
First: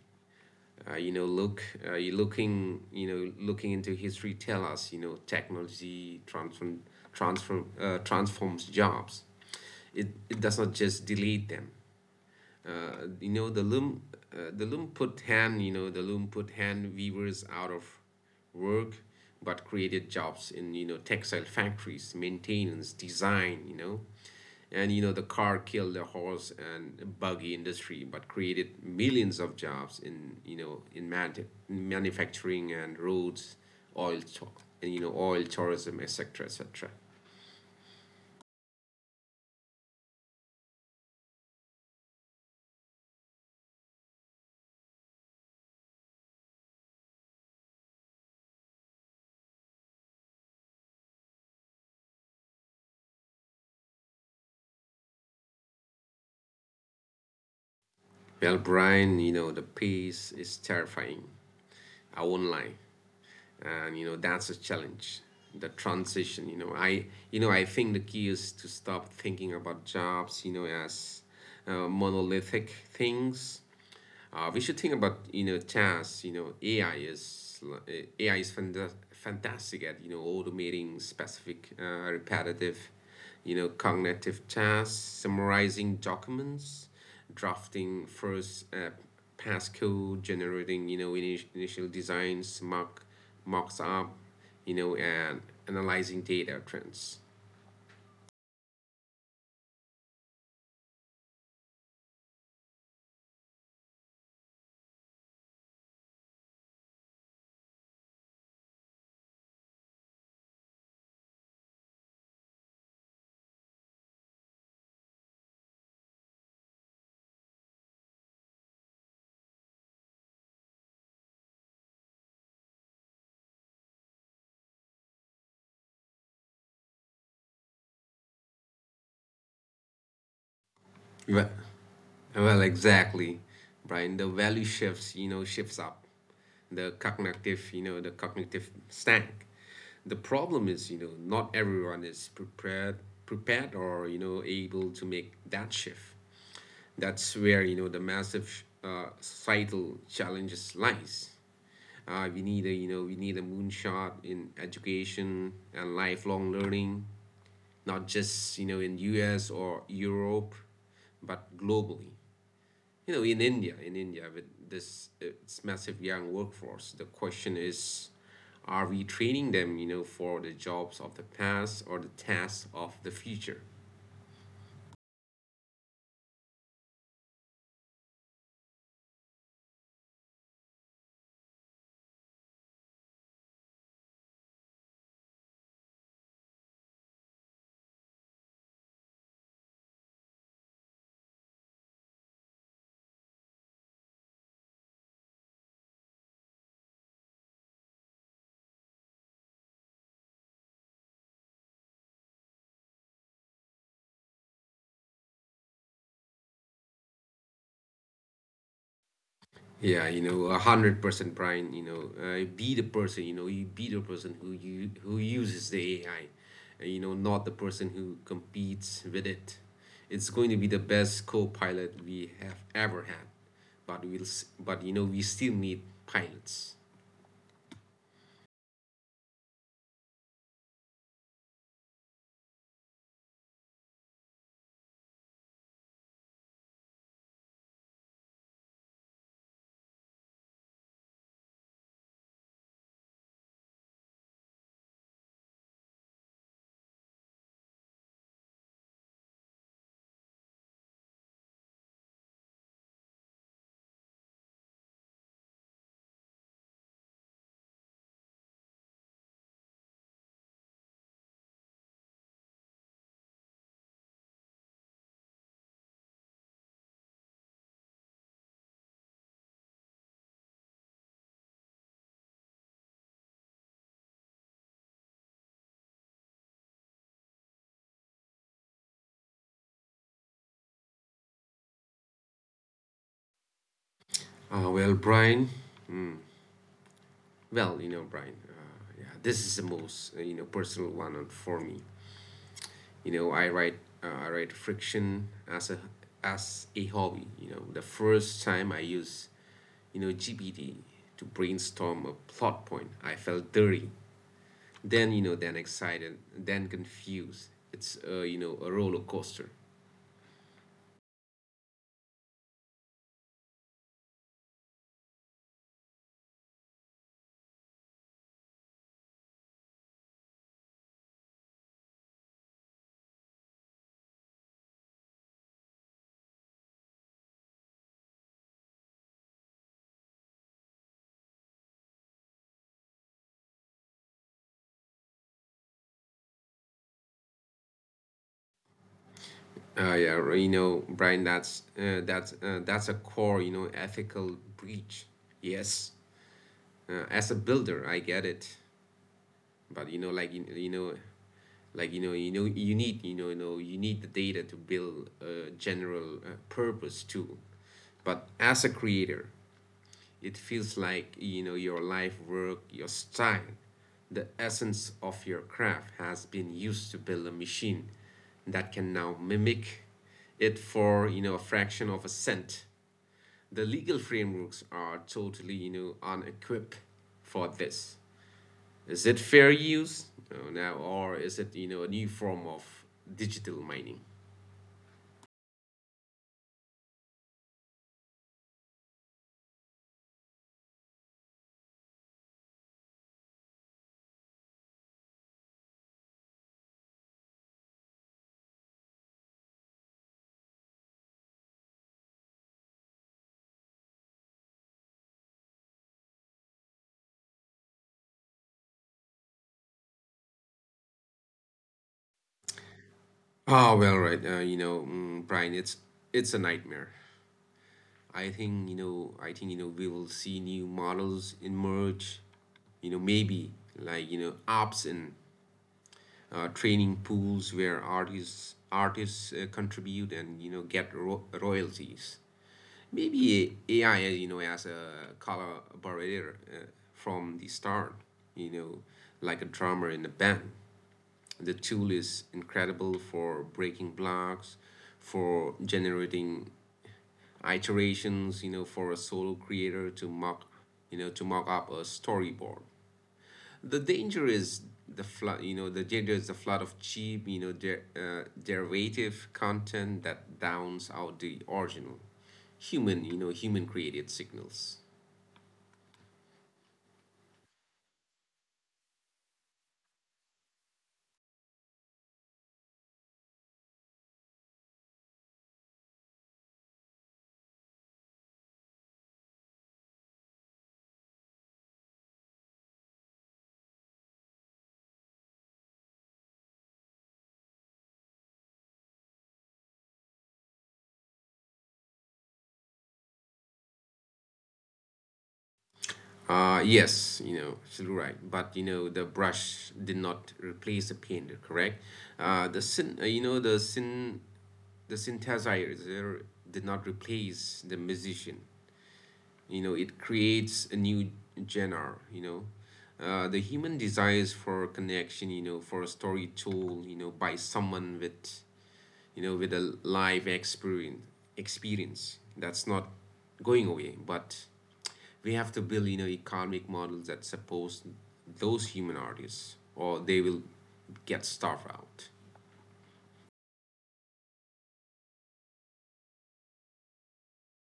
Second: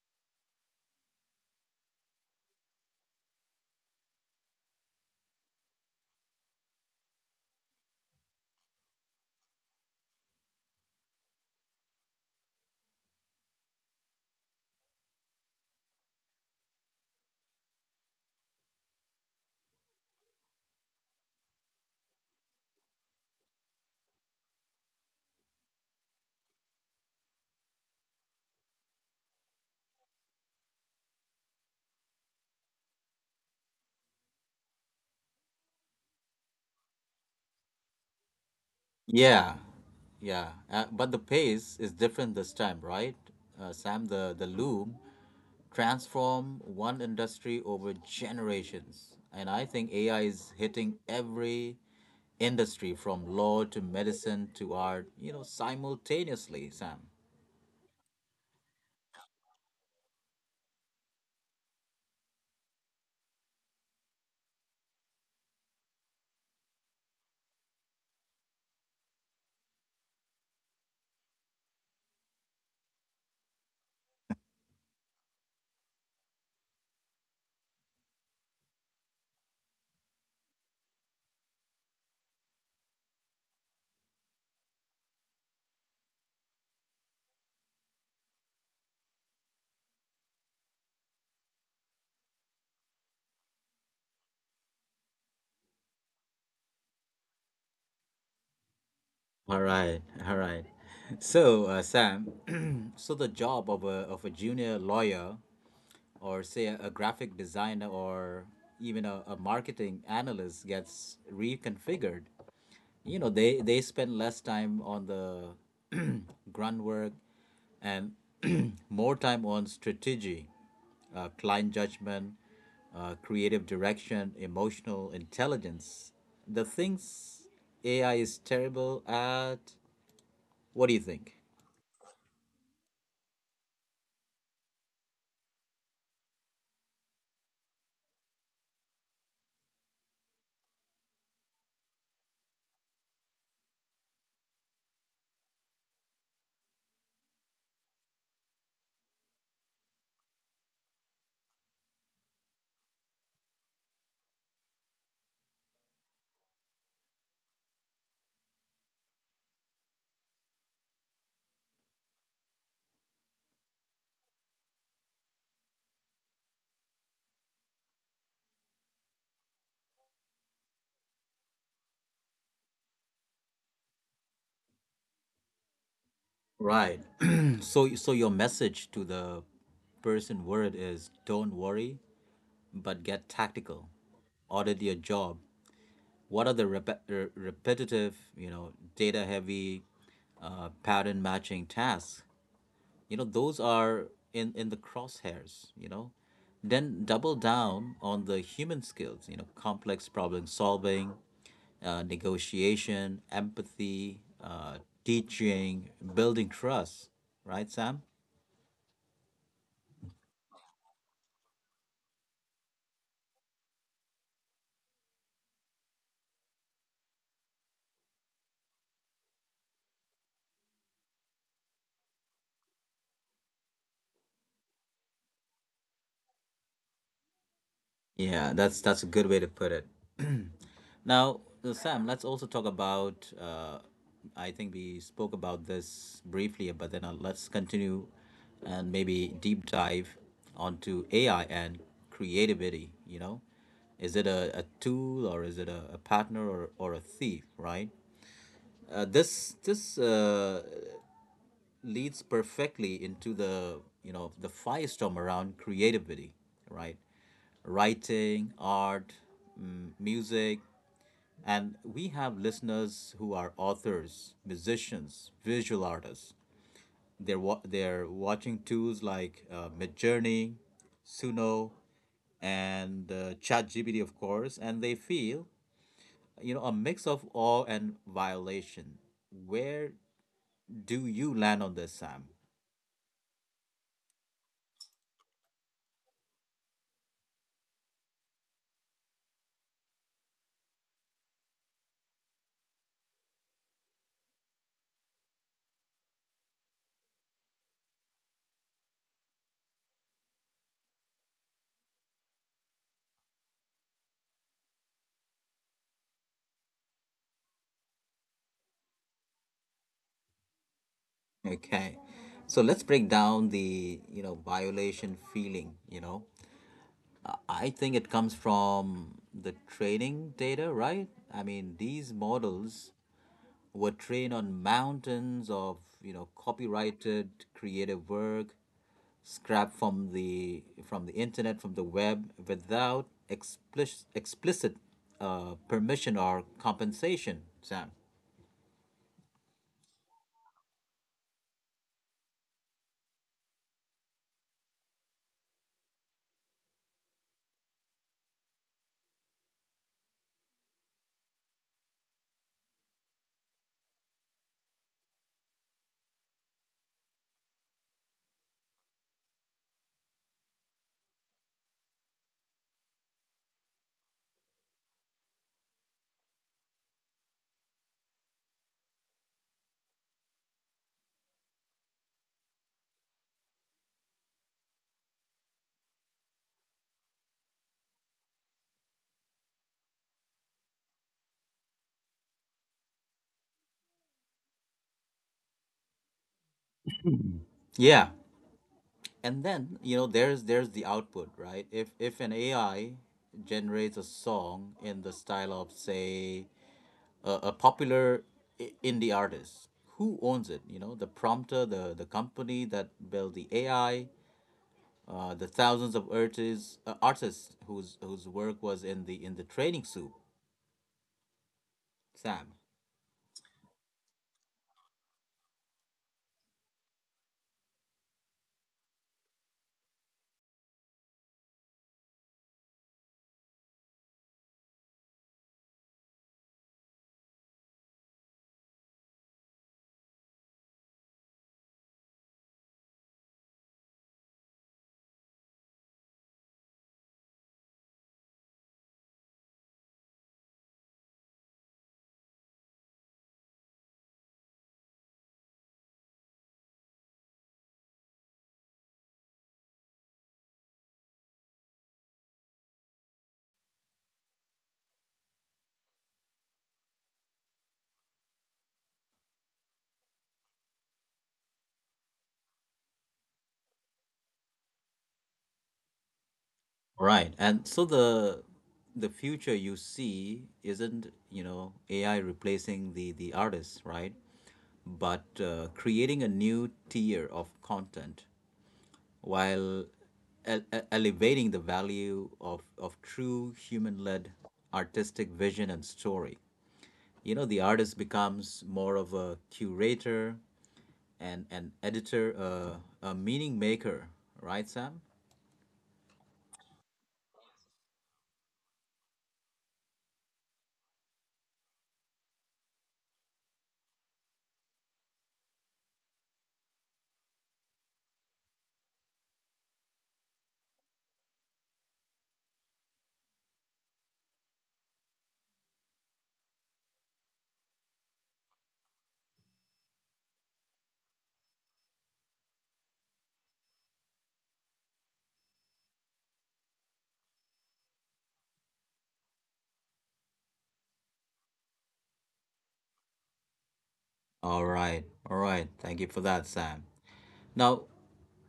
Uh, you know, look, uh, you looking, you know, looking into history tell us, you know, technology transform transform uh, transforms jobs. It it does not just delete them. Uh, you know the loom uh, the loom put hand you know the loom put hand weavers out of work, but created jobs in you know textile factories, maintenance, design, you know and you know the car killed the horse and buggy industry, but created millions of jobs in you know in man- manufacturing and roads, oil to- and you know oil, tourism, etc., etc.
Yeah, yeah. Uh, but the pace is different this time, right? Uh, Sam, the, the loom transform one industry over generations. And I think A I is hitting every industry from law to medicine to art, you know, simultaneously, Sam.
Well, Brian, you know the pace is terrifying. I won't lie, and you know that's a challenge. The transition, you know i you know I think the key is to stop thinking about jobs you know as uh, monolithic things. Uh, we should think about you know tasks. you know ai is l- eh, AI is fanta- fantastic at you know automating specific uh, repetitive you know cognitive tasks: summarizing documents, drafting first uh, pass code, generating you know init- initial designs, mock mocks up, you know, and analyzing data trends.
All right, all right. So, uh, Sam, so the job of a, of a junior lawyer or say a, a graphic designer or even a, a marketing analyst gets reconfigured you know they they spend less time on the grunt work and more time on strategy uh, client judgment uh, creative direction emotional intelligence the things ai is terrible at what do you think.
Right. Well, exactly, Brian. The value shifts, you know, shifts up. The cognitive, you know, the cognitive stank. The problem is, you know, not everyone is prepared, prepared or, you know, able to make that shift. That's where, you know, the massive uh, societal challenges lies. Uh, we need a, you know, we need a moonshot in education and lifelong learning, not just, you know, in U S or Europe, but globally, you know in india in india with this it's massive young workforce. The question is, are we training them you know for the jobs of the past or the tasks of the future?
Right. So so your message to the person word is don't worry but get tactical. Audit your job. What are the rep- re- repetitive, you know, data heavy uh, pattern matching tasks? You know, those are in, in the crosshairs, you know. Then double down on the human skills, you know, complex problem solving, uh, negotiation, empathy, uh, teaching, building trust, right, Sam?
Yeah you know a hundred percent, Brian. You know uh, be the person, you know you be the person who you who uses the AI, uh, you know not the person who competes with it. It's going to be the best co-pilot we have ever had, but we'll s- but you know we still need pilots.
Yeah, that's that's a good way to put it. Now, uh, Sam, let's also talk about. Uh, I think we spoke about this briefly, but then uh, let's continue and maybe deep dive onto A I and creativity. You know, is it a, a tool or is it a, a partner or, or a thief? Right. Uh, this this uh, leads perfectly into the you know the firestorm around creativity. Right. Writing, art, mm, music, and we have listeners who are authors, musicians, visual artists. They're, wa- they're watching tools like uh, Midjourney, Suno, and uh, ChatGPT, of course, and they feel, you know, a mix of awe and violation. Where do you land on this, Sam?
uh, well brian Well, you know, Brian, uh, yeah, this is the most uh, you know personal one on- for me. You know, I write uh, I write friction as a as a hobby. You know, the first time I use you know G P T to brainstorm a plot point, I felt dirty. Then you know, then excited, then confused. It's uh, you know a roller coaster.
Okay. So let's break down the, you know, violation feeling, you know. I think it comes from the training data, right? I mean, these models were trained on mountains of you know copyrighted creative work scrapped from the from the internet from the web without explicit explicit uh, permission or compensation sam.
Uh, yeah, r- you know, Brian, that's uh, that's uh, that's a core you know ethical breach. Yes, uh, as a builder, I get it. But you know like you, you know like you know you know you need you know you know you need the data to build a general uh, purpose too. But as a creator, it feels like you know your life work, your style, the essence of your craft has been used to build a machine that can now mimic it for you know a fraction of a cent. The legal frameworks are totally you know unequipped for this. Is it fair use uh, now, or is it you know a new form of digital mining?
Yeah and then you know there's there's the output right if if an ai generates a song in the style of say a, a popular i- indie artist who owns it you know the prompter the the company that built the ai uh, the thousands of artists uh, artists whose whose work was in the in the training soup, Sam.
Oh well, right. Uh, you know, mm, Brian, it's it's a nightmare. I think you know. I think you know we will see new models emerge. You know, maybe like you know apps and uh, training pools where artists artists uh, contribute and you know get ro- royalties. Maybe A I, you know, as a collaborator uh, from the start, you know, like a drummer in a band. The tool is incredible for breaking blocks, for generating iterations, you know, for a solo creator to mock, you know, to mock up a storyboard. The danger is the flood, you know, the danger is the flood of cheap, you know, der- uh, derivative content that downs out the original human, you know, human created signals.
Right, and so the the future you see isn't you know A I replacing the the artists, right? But uh, creating a new tier of content while el- e- elevating the value of of true human led artistic vision and story. You know, the artist becomes more of a curator and an editor, uh, a meaning maker, right, Sam?
Uh, yes, you know, absolutely right. But you know, the brush did not replace the painter, correct? Uh, the syn, uh, you know, the syn, the synthesizer did not replace the musician. You know it creates a new genre. You know uh, the human desires for connection, you know for a story told you know by someone with you know with a live experience experience that's not going away. But we have to build, you know economic models that support those human artists, or they will get starved out.
All right, all right. Thank you for that, Sam. Now,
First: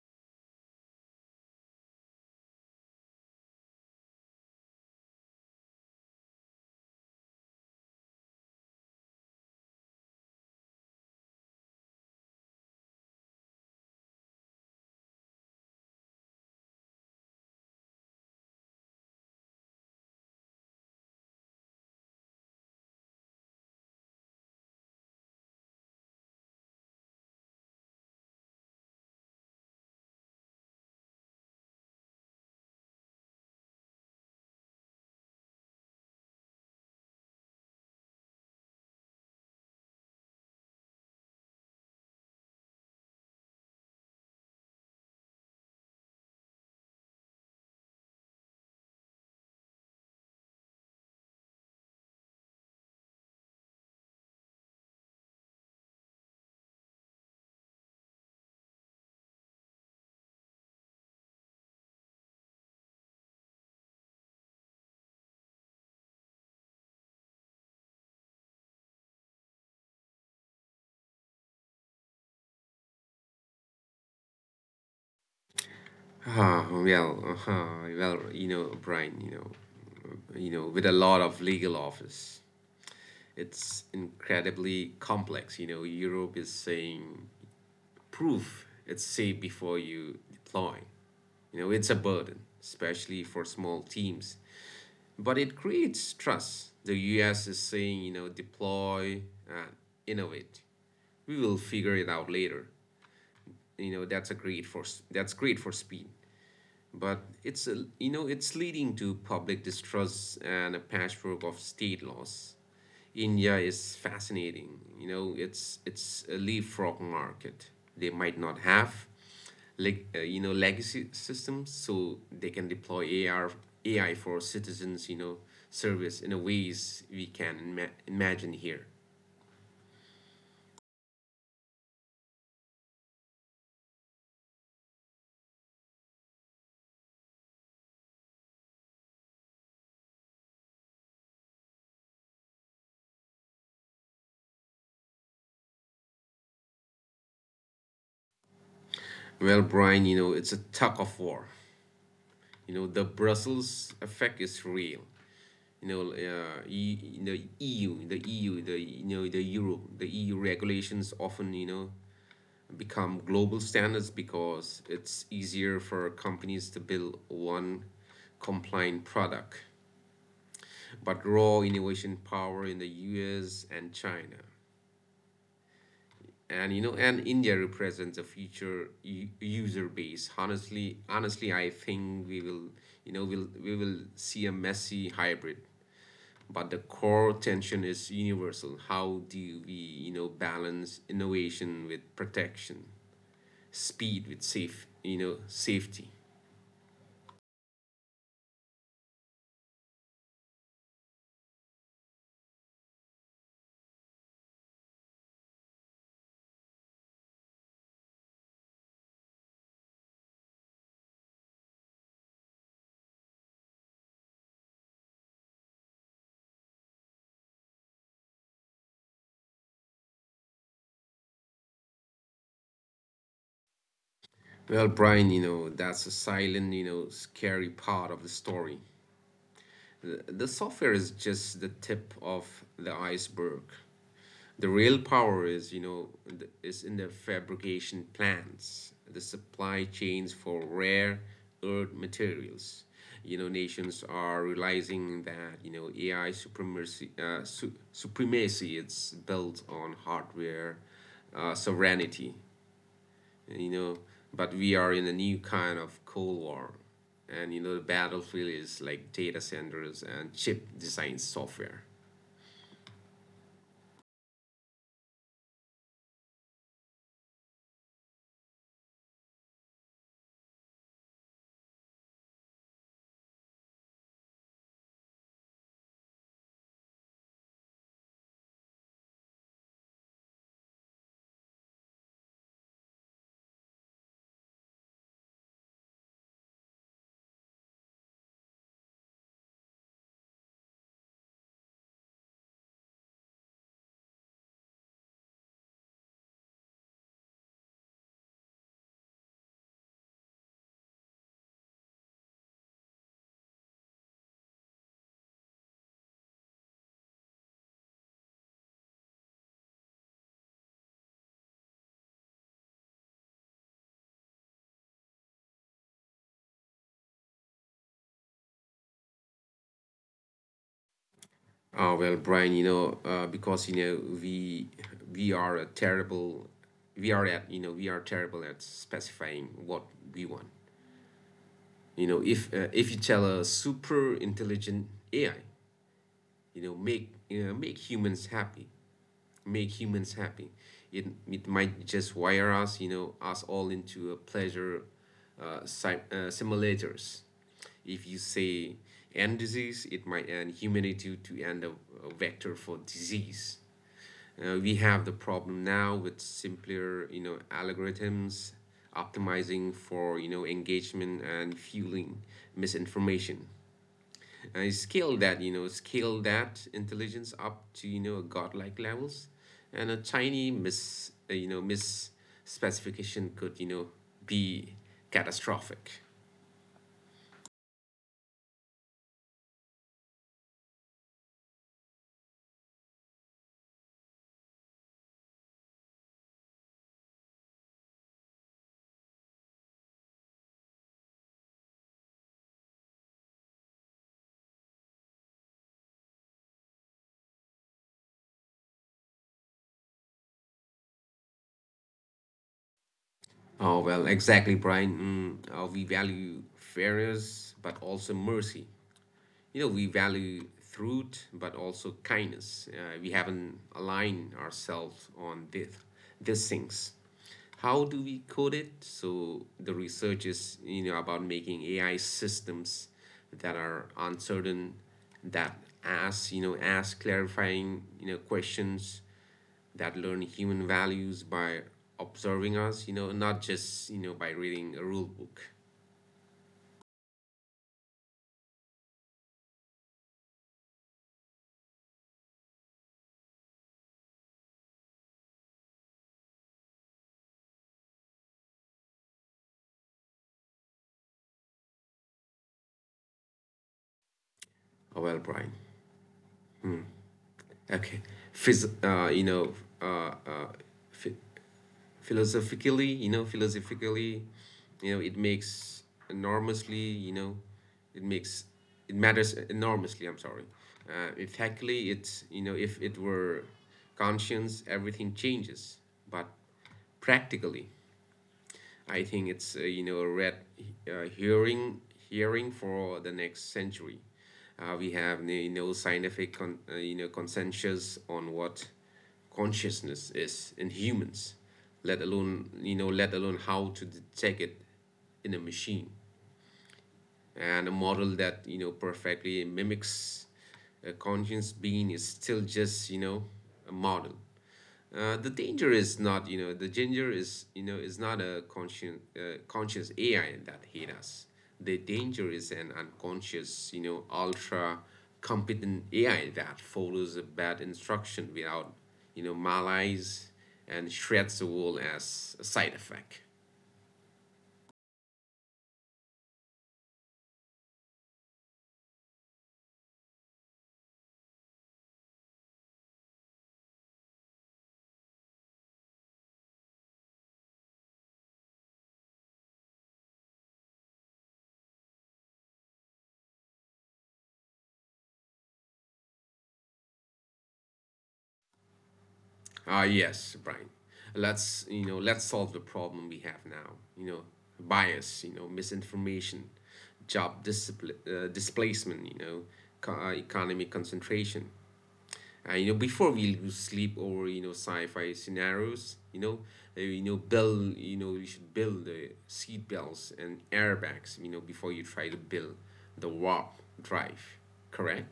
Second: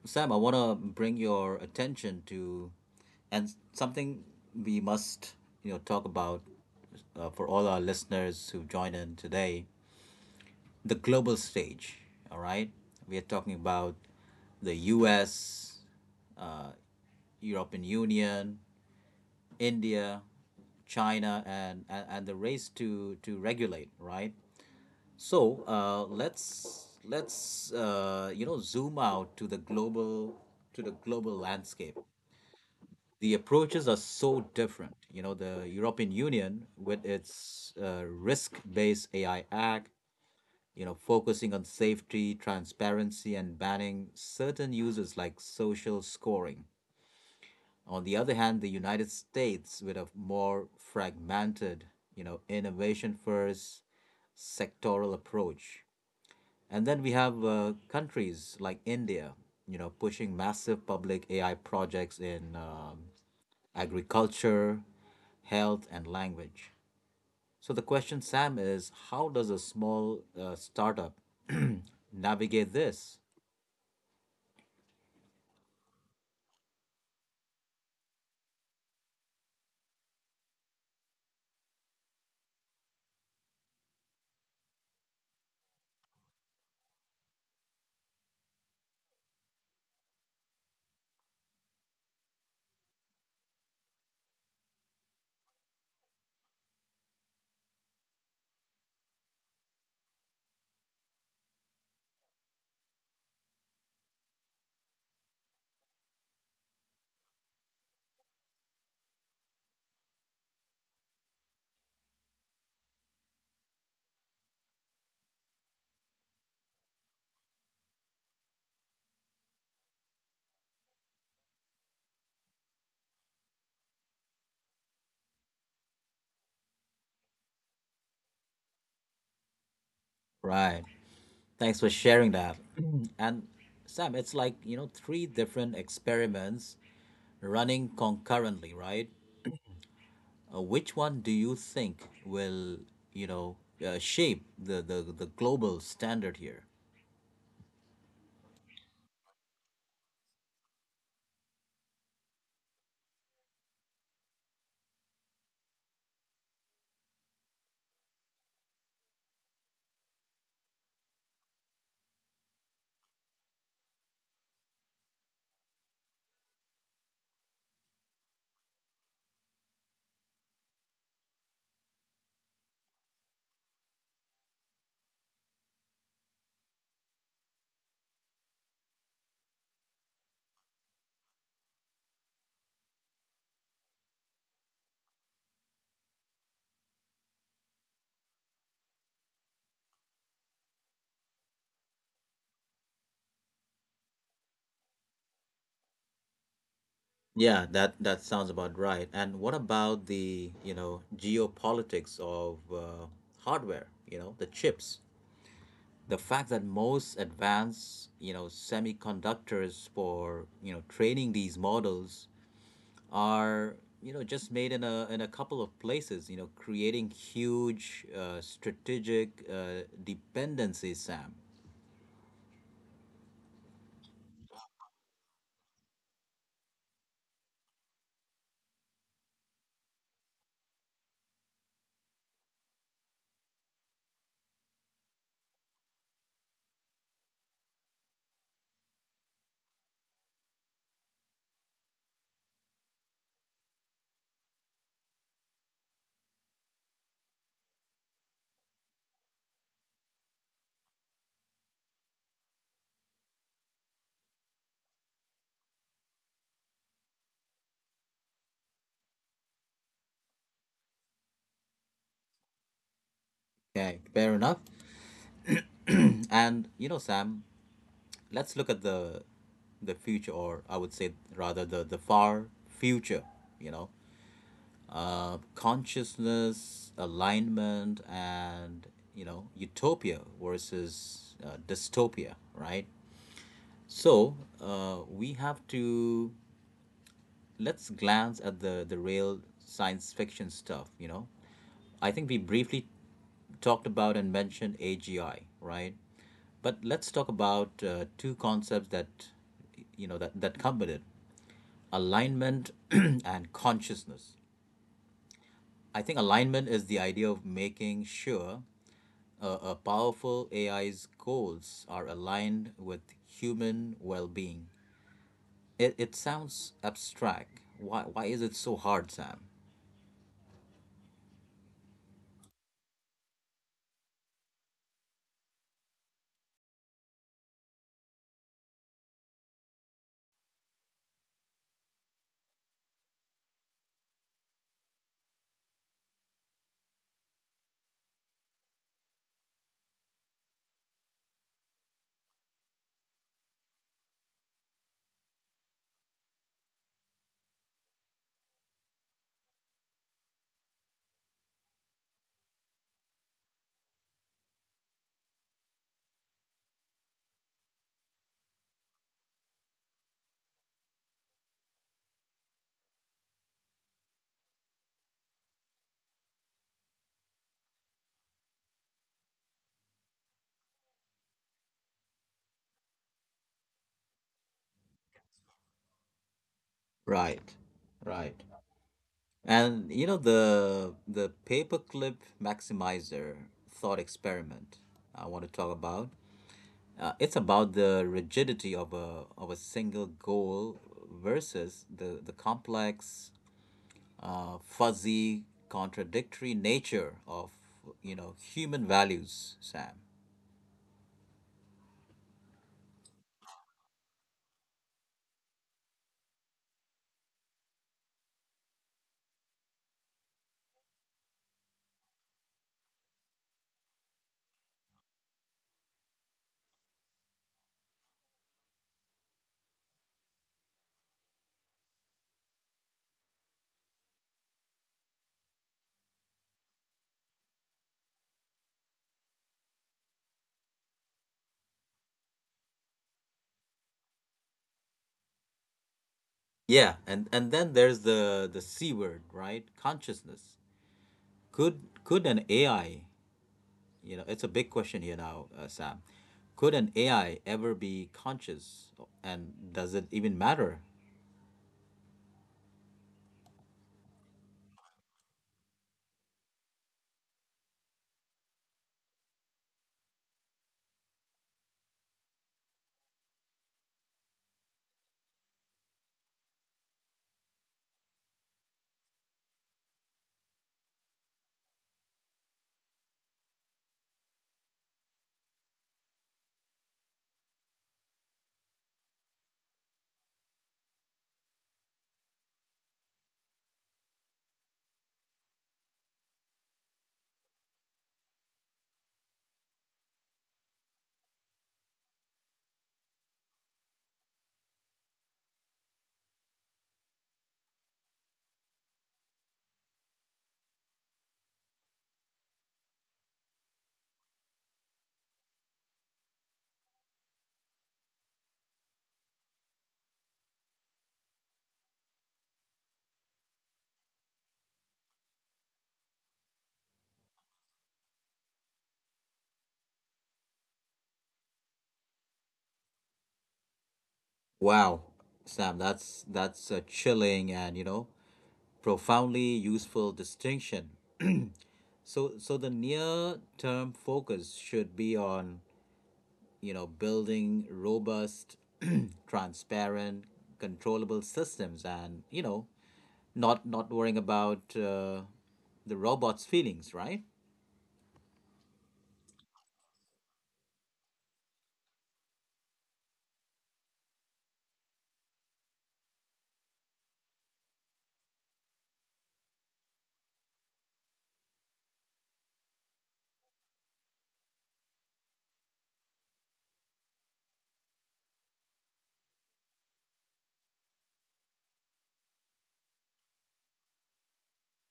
Sam, I want to bring your attention to, and something we must, you know, talk about uh, for all our listeners who've joined in today, the global stage. All right, we are talking about the U S, uh, European Union, India, China, and, and and the race to to regulate. Right, so uh, let's let's uh, you know zoom out to the global to the global landscape. The approaches are so different. You know, the European Union with its uh, risk-based A I Act, you know, focusing on safety, transparency, and banning certain uses like social scoring. On the other hand, the United States with a more fragmented, you know, innovation-first sectoral approach. And then we have uh, countries like India, you know, pushing massive public A I projects in um, agriculture, health, and language. So the question, Sam, is how does a small uh, startup navigate this?
Ah, well, uh, well, you know, Brian, you know, you know, with a lot of legal office, it's incredibly complex. You know, Europe is saying proof it's safe before you deploy. You know, it's a burden, especially for small teams, but it creates trust. The U S is saying, you know, deploy and innovate. We will figure it out later. You know, that's a great for that's great for speed. But it's a, you know, it's leading to public distrust and a patchwork of state laws. India is fascinating. You know, it's it's a leapfrog market. They might not have like uh, you know, legacy systems, so they can deploy A R, A I for citizens. You know, service in a ways we can ima- imagine here.
Right. Thanks for sharing that. And Sam, it's like, you know, three different experiments running concurrently, right? uh, which one do you think will you know uh, shape the, the the global standard here?
Well, Brian, you know, it's a tug of war. You know, the Brussels effect is real. You know, uh, e, you E U, the E U, the you know, the Euro, the E U regulations often, you know, become global standards because it's easier for companies to build one compliant product. But raw innovation power in the U S and China. And you know, and India represents a future u- user base. Honestly, honestly, I think we will, you know, we'll we will see a messy hybrid. But the core tension is universal. How do we, you know, balance innovation with protection, speed with safe, you know, safety?
Yeah, that that sounds about right. And what about the you know geopolitics of uh, hardware? You know the chips, the fact that most advanced you know semiconductors for you know training these models are you know just made in a in a couple of places. You know creating huge uh, strategic uh, dependencies, Sam.
Well, Brian, you know, that's a silent, you know, scary part of the story. th- the software is just the tip of the iceberg. The real power is, you know, th- is in the fabrication plants, the supply chains for rare earth materials. You know, nations are realizing that you know A I supremacy, uh, su- supremacy, it's built on hardware uh, sovereignty. you know but we are in a new kind of cold war, and you know, the battlefield is like data centers and chip design software.
Okay, fair enough. And you know, Sam, let's look at the the future, or I would say rather the the far future. You know, uh, consciousness, alignment, and you know, utopia versus uh, dystopia, right? So uh, we have to let's glance at the the real science fiction stuff. You know, I think we briefly talked about and mentioned A G I, right? But let's talk about uh, two concepts that you know that that come with it: alignment and consciousness. I think alignment is the idea of making sure a, a powerful A I's goals are aligned with human well-being. It it sounds abstract. Why why is it so hard, Sam?
Oh well brian, you know uh, because you know we we are a terrible we are at you know we are terrible at specifying what we want. You know if uh, if you tell a super intelligent A I, you know make you know, make humans happy make humans happy, It, it might just wire us, you know, us all into a pleasure uh, si- uh, simulators. If you say end disease, it might end humanity to end a, a vector for disease. Uh, we have the problem now with simpler, you know, algorithms optimizing for, you know, engagement and fueling misinformation. I Scale that, you know, scale that intelligence up to, you know, godlike levels, and a tiny mis uh, you know, miss specification could, you know, be catastrophic.
Right, right. And you know the the paperclip maximizer thought experiment I want to talk about. Uh, it's about the rigidity of a of a single goal versus the the complex, uh, fuzzy, contradictory nature of you know human values, Sam.
Oh well, exactly, Brian. Mm, uh, we value fairness, but also mercy. You know we value truth but also kindness. Uh, we haven't aligned ourselves on this these things. How do we code it? So the research is, you know, about making AI systems that are uncertain, that ask, you know ask clarifying, you know questions, that learn human values by observing us, you know not just you know by reading a rule book.
Yeah, and and then there's the the C word, right? Consciousness. Could could an A I. You know, it's a big question here now, uh, Sam. Could an A I ever be conscious, and does it even matter?
Oh well brian. Hmm. Okay. Phys uh, you know, uh, uh, phi- philosophically, you know, Philosophically, you know, it makes enormously, you know, it makes it matters enormously. I'm sorry. Uh, effectively, it's, you know, if it were conscience, everything changes. But practically, I think it's, uh, you know, a red, uh, hearing hearing for the next century. Uh, we have, you know, scientific con- uh, you know consensus on what consciousness is in humans, let alone, you know let alone how to detect it in a machine. And a model that, you know, perfectly mimics a conscious being is still just, you know, a model. Uh, the danger is not, you know, the danger is, you know, is not a conscious, uh, conscious A I that hate us. The danger is an unconscious, you know, ultra competent A I that follows a bad instruction without, you know, malice, and shreds the world as a side effect.
Wow, Sam, that's that's a chilling and, you know, profoundly useful distinction. So so the near term focus should be on, you know, building robust, transparent, controllable systems, and, you know, not not worrying about uh, the robot's feelings, right?
Ah, yes, Brian. Let's, you know, let's solve the problem we have now. You know, bias, you know, misinformation, job discipline, uh, displacement, you know, co- uh, economic concentration. Uh, you know, before we lose sleep over, you know, sci-fi scenarios, you know, uh, you know, build, you know, you should build the seat belts and airbags, you know, before you try to build the warp drive. Correct?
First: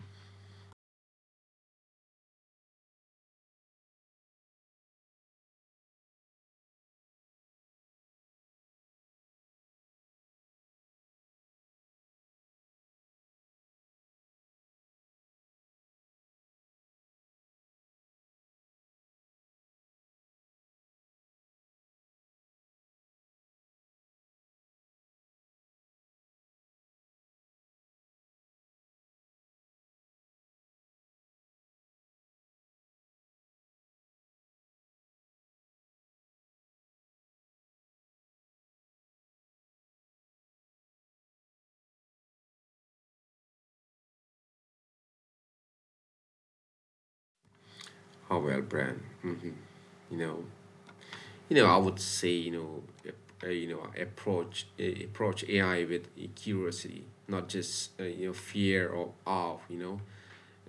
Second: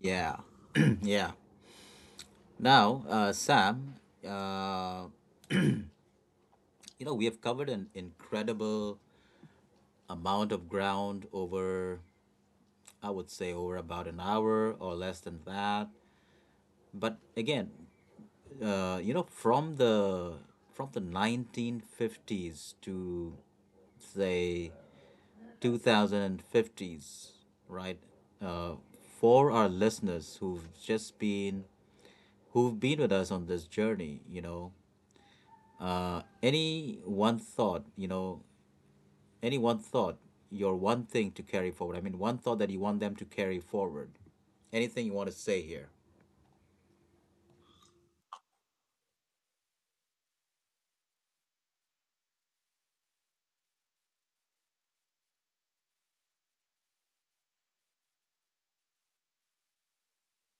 Yeah, yeah. Now, uh, Sam, uh, you know, we have covered an incredible amount of ground over, I would say, over about an hour or less than that. But again, uh, you know, from the from the nineteen fifties to say twenty fifties, right? Uh, for our listeners who've just been who've been with us on this journey, you know, any one thought, you know, any one thought, your one thing to carry forward. I mean, one thought that you want them to carry forward. Anything you want to say here.
How Well, Brian. hmm You know. You know, I would say, you know, ap- uh, you know, approach uh, approach A I with curiosity, not just, uh, you know, fear or awe. You know,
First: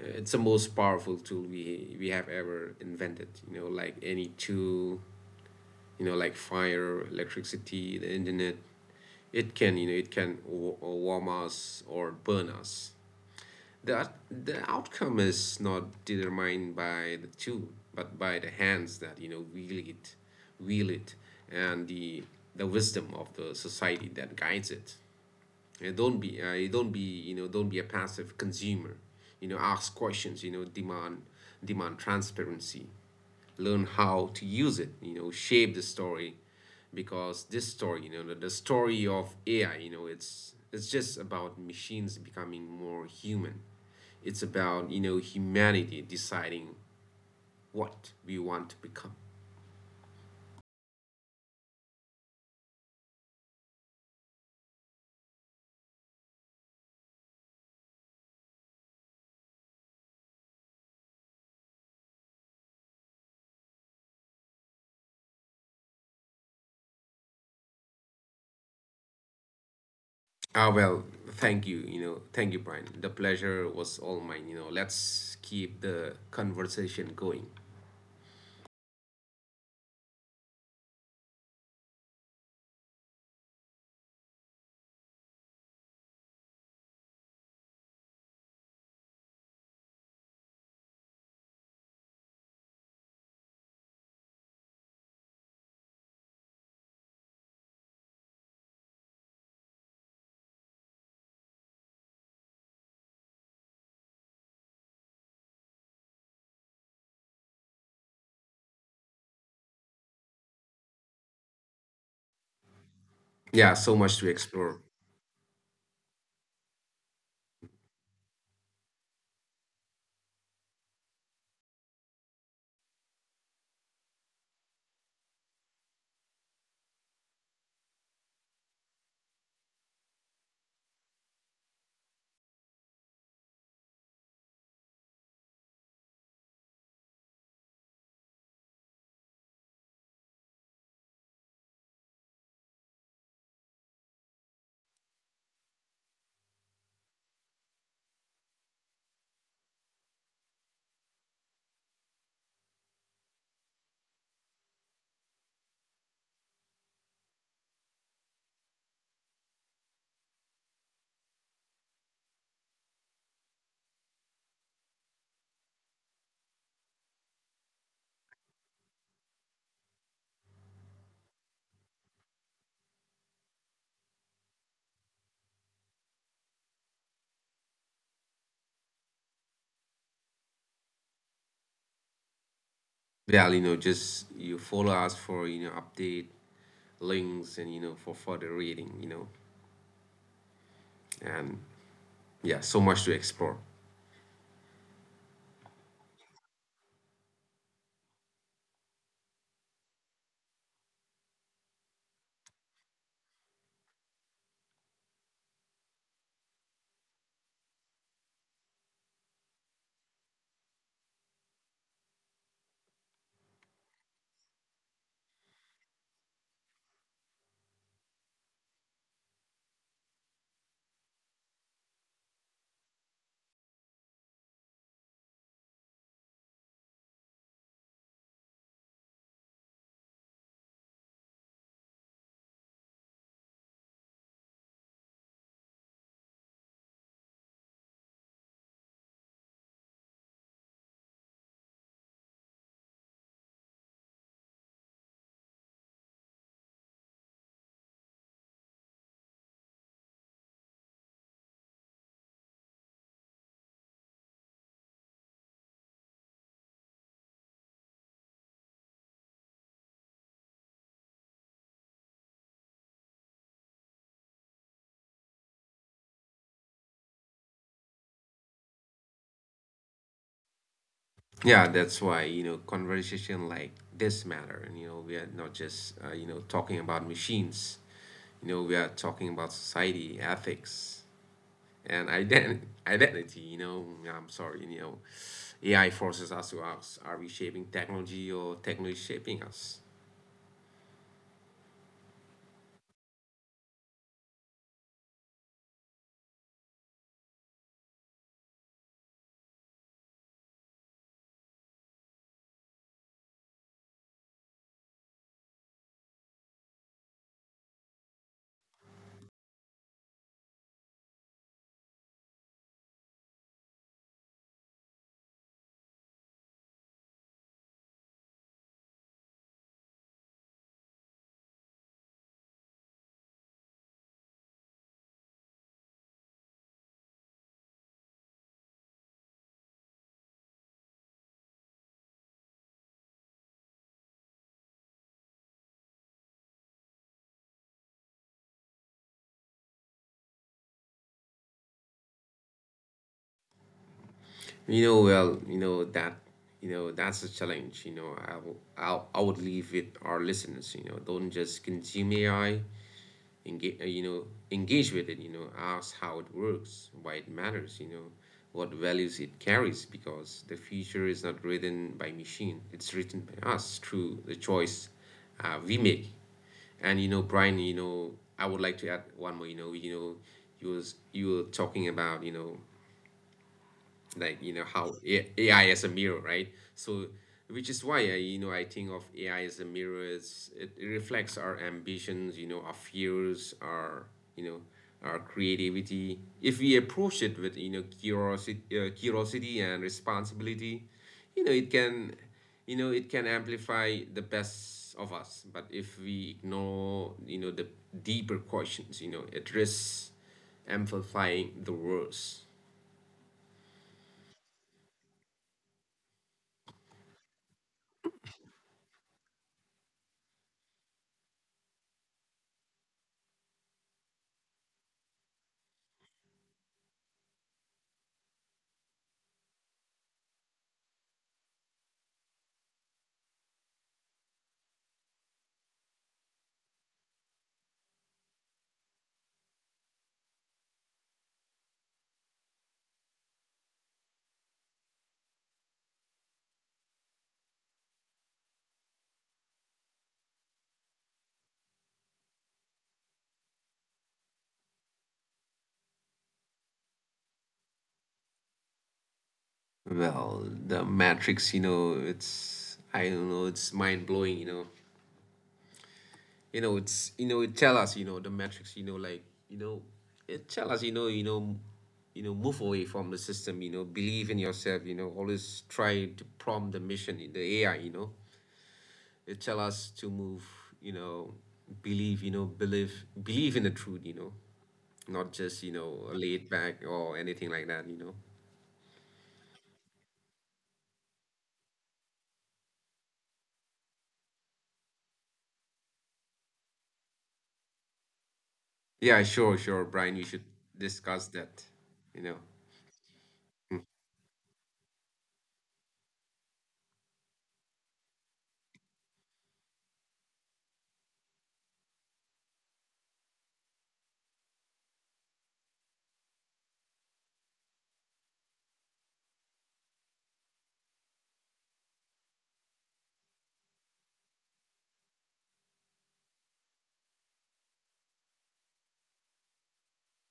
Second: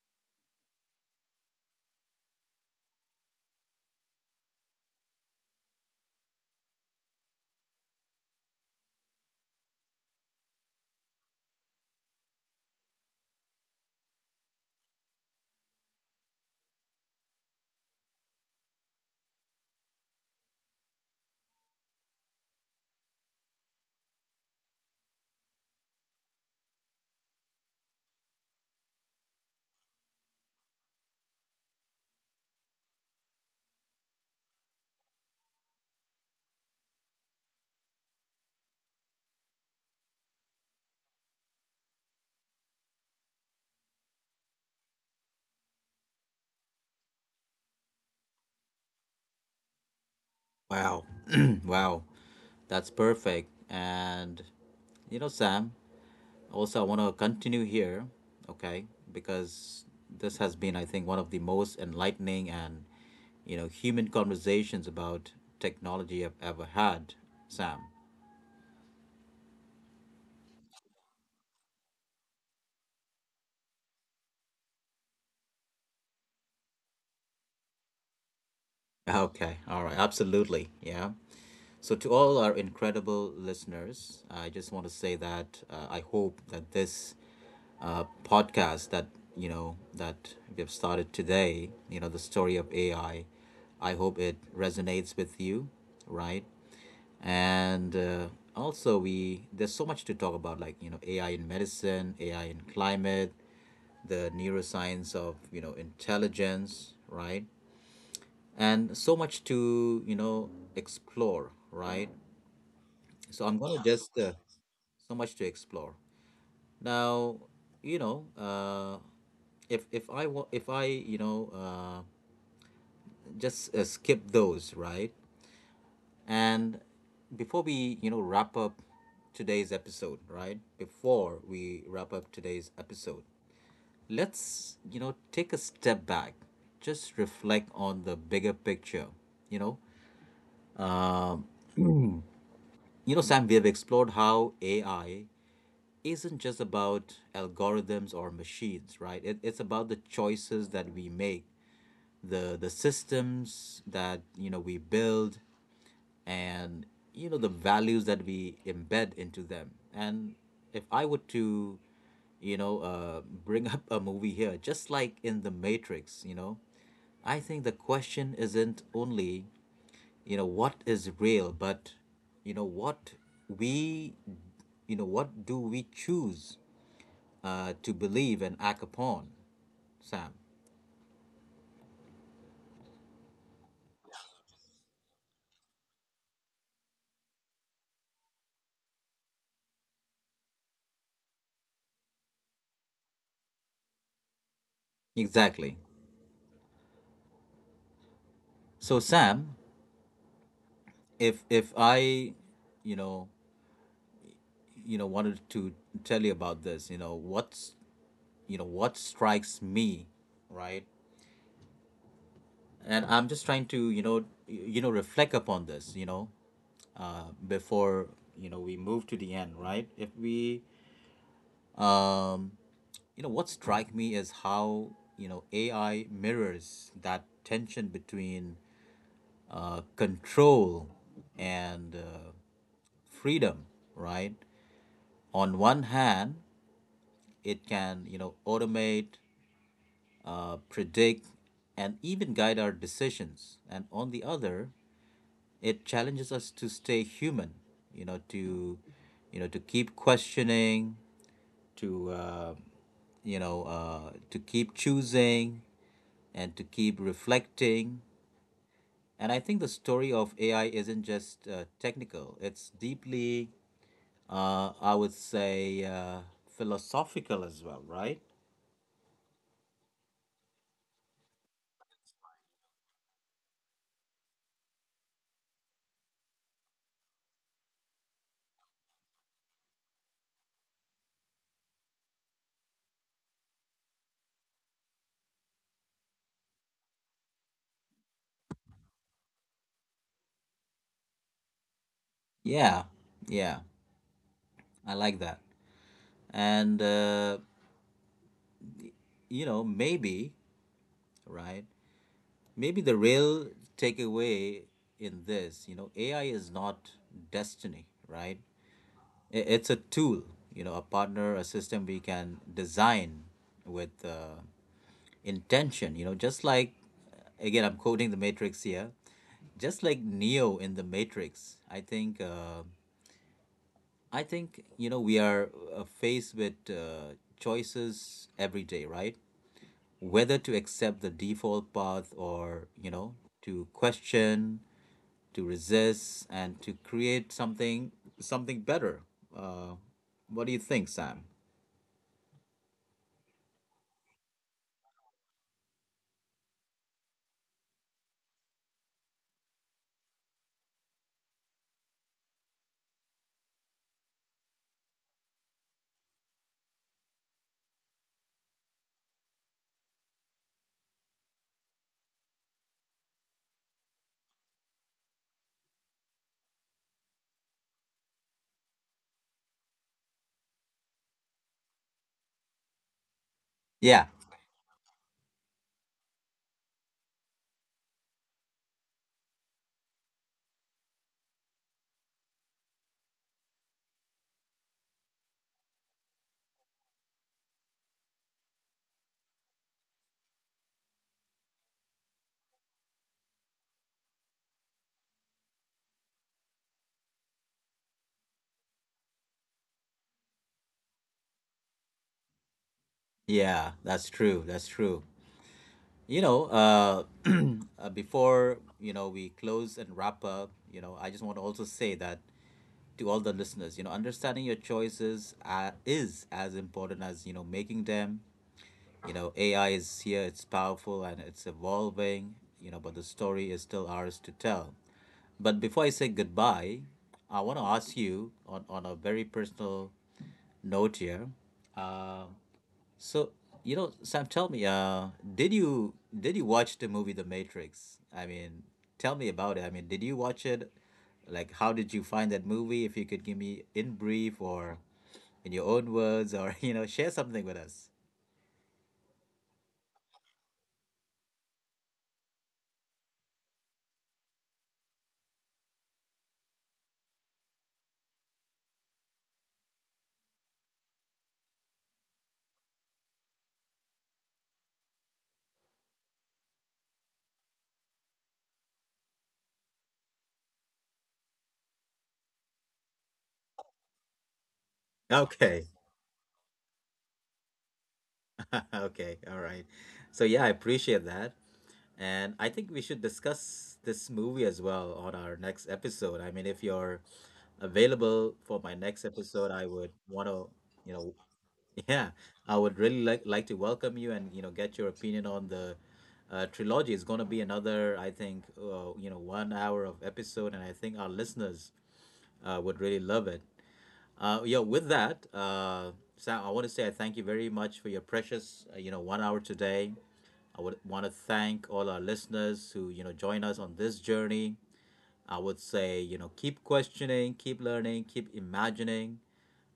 uh, it's the most powerful tool we we have ever invented. You know, like any tool, you know, like fire, electricity, the internet. It can, you know, it can wa- warm us or burn us. That the outcome is not determined by the tool, but by the hands that, you know, wield it, wield it, and the the wisdom of the society that guides it. And don't be, uh, you don't be, you know, don't be a passive consumer. You know, ask questions. You know, demand, demand transparency, learn how to use it, you know, shape the story, because this story, you know the, the story of A I, you know, it's it's just about machines becoming more human. It's about, you know, humanity deciding what we want to become.
Wow. Wow. That's perfect. And, you know, Sam, also I want to continue here, okay? Because this has been, I think, one of the most enlightening and, you know, human conversations about technology I've ever had, Sam.
ah well Thank you, you know thank you, Brian. The pleasure was all mine. You know, let's keep the conversation going.
Okay, all right, absolutely. Yeah. So, to all our incredible listeners, I just want to say that uh, I hope that this uh, podcast that, you know, that we have started today, you know, the story of A I, I I hope it resonates with you, right? And uh, also, we there's so much to talk about, like, you know, A I in medicine, A I in climate, the neuroscience of, you know, intelligence, right? And so much to, you know, explore, right?
Yeah, so
So I'm
much
gonna
to
Yeah. just
explore.
uh, so much to explore now. You know, uh if if i wa- if i you know, uh just uh, skip those, right? And before we, you know, wrap up today's episode right before we wrap up today's episode, let's, you know, take a step back, just reflect on the bigger picture, you know. You know sam, we have explored how AI isn't just about algorithms or machines, right? It, it's about the choices that we make, the the systems that, you know, we build, and, you know, the values that we embed into them. And if I were to, you know, uh, bring up a movie here, just like in The Matrix, you know, I think the question isn't only, you know, what is real, but, you know, what we you know, what do we choose uh, to believe and act upon, Sam.
Yeah, you know just you follow us for, you know, update links and, you know, for further reading, you know. And yeah, so much to explore.
Exactly. So, Sam, if if I, you know, you know, wanted to tell you about this, you know, what's you know, what strikes me, right? And I'm just trying to, you know, y- you know, reflect upon this, you know, uh, before, you know, we move to the end, right? If we, um, you know, what strike me is how, you know, A I mirrors that tension between uh, control and, uh, freedom, right? On one hand, it can, you know, automate, uh, predict, and even guide our decisions. And on the other, it challenges us to stay human, you know, to, you know, to keep questioning, to, uh, you know, uh, to keep choosing and to keep reflecting. And I think the story of A I isn't just uh, technical, it's deeply, uh, I would say, uh, philosophical as well, right?
Yeah, that's why, you know, conversation like this matter. And you know, we are not just, uh, you know, talking about machines. You know, we are talking about society, ethics, and ident- identity, you know. Yeah, I'm sorry, you know, AI forces us to ask, are we shaping technology or technology shaping us?
Yeah, yeah, I like that. And, uh, you know, maybe, right? Maybe the real takeaway in this, you know, A I is not destiny, right? I- It's a tool, you know, a partner, a system we can design with, uh, intention, you know, just like, again, I'm quoting the Matrix here, just like Neo in the Matrix, I think uh, I think, you know, we are, uh, faced with, uh, choices every day, right? Whether to accept the default path or, you know, to question, to resist, and to create something something better. Uh, what do you think, Sam?
You know well you know that, you know that's a challenge. you know i will I'll, i would leave with our listeners, you know, don't just consume A I. engage, uh, you know, Engage with it, you know, ask how it works, why it matters, you know, what values it carries, because the future is not written by machine, it's written by us through the choice uh, we make. And you know, Brian, you know, I would like to add one more, you know, you know, you was you were talking about, you know,
Yeah,
like, you know, how A- AI as a mirror, right? So, which is why I, you know I think of A I as a mirror. It's, it, it reflects our ambitions, you know, our fears, our you know our creativity. If we approach it with, you know, curiosity, uh, curiosity and responsibility, you know, it can, you know it can amplify the best of us. But if we ignore, you know, the deeper questions, you know, it risks amplifying the worst.
yeah, that's true. That's true. You know, uh, uh, before, you know, we close and wrap up, you know, I just want to also say that to all the listeners. You know, understanding your choices uh, is as important as, you know, making them. You know, A I is here; it's powerful and it's evolving. You know, but the story is still ours to tell. But before I say goodbye, I want to ask you on on a very personal note here. So, you know, Sam, tell me, uh, did you did you watch the movie The Matrix? I mean, tell me about it. I mean, did you watch it? Like, how did you find that movie? If you could give me in brief or in your own words, or you know, share something with us.
Well, the Matrix, you know, it's, I don't know, it's mind blowing, you know. You know, it's you know, it tell us, you know, the Matrix, you know, like, you know, it tell us, you know, you know, you know, move away from the system, you know, believe in yourself, you know, always try to prompt the mission in the A I, you know. It tell us to move, you know, believe, you know, believe, believe in the truth, you know, not just, you know,
Okay.
laid back or anything like that, you know.
Okay. All right. So yeah, I appreciate that. And I think we should discuss this movie as well on our next episode. I mean, if you're available for
Yeah,
my
sure,
next
sure,
episode,
Brian,
I
you should
would want to,
discuss
you
that,
know.
you know.
Yeah, I would really like
Hmm.
like to welcome you and, you know, get your opinion on the uh, trilogy. It's going to be another, I think, uh, you know, one hour of episode, and I think our listeners uh, would really love it. Uh, yeah, with that, uh, Sam, I want to say I thank you very much for your precious, uh, you know, one hour today. I would want to thank all our listeners who, you know, join us on this journey. I would say, you know, keep questioning, keep learning, keep imagining.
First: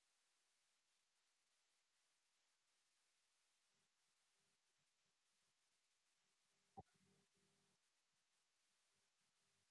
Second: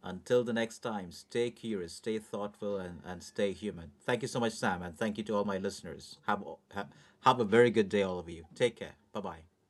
Until the next time, stay curious, stay thoughtful, and, and stay human. Thank you so much, Sam, and thank you to all my listeners. Have, have, have a very good day, all of you. Take care. Bye bye.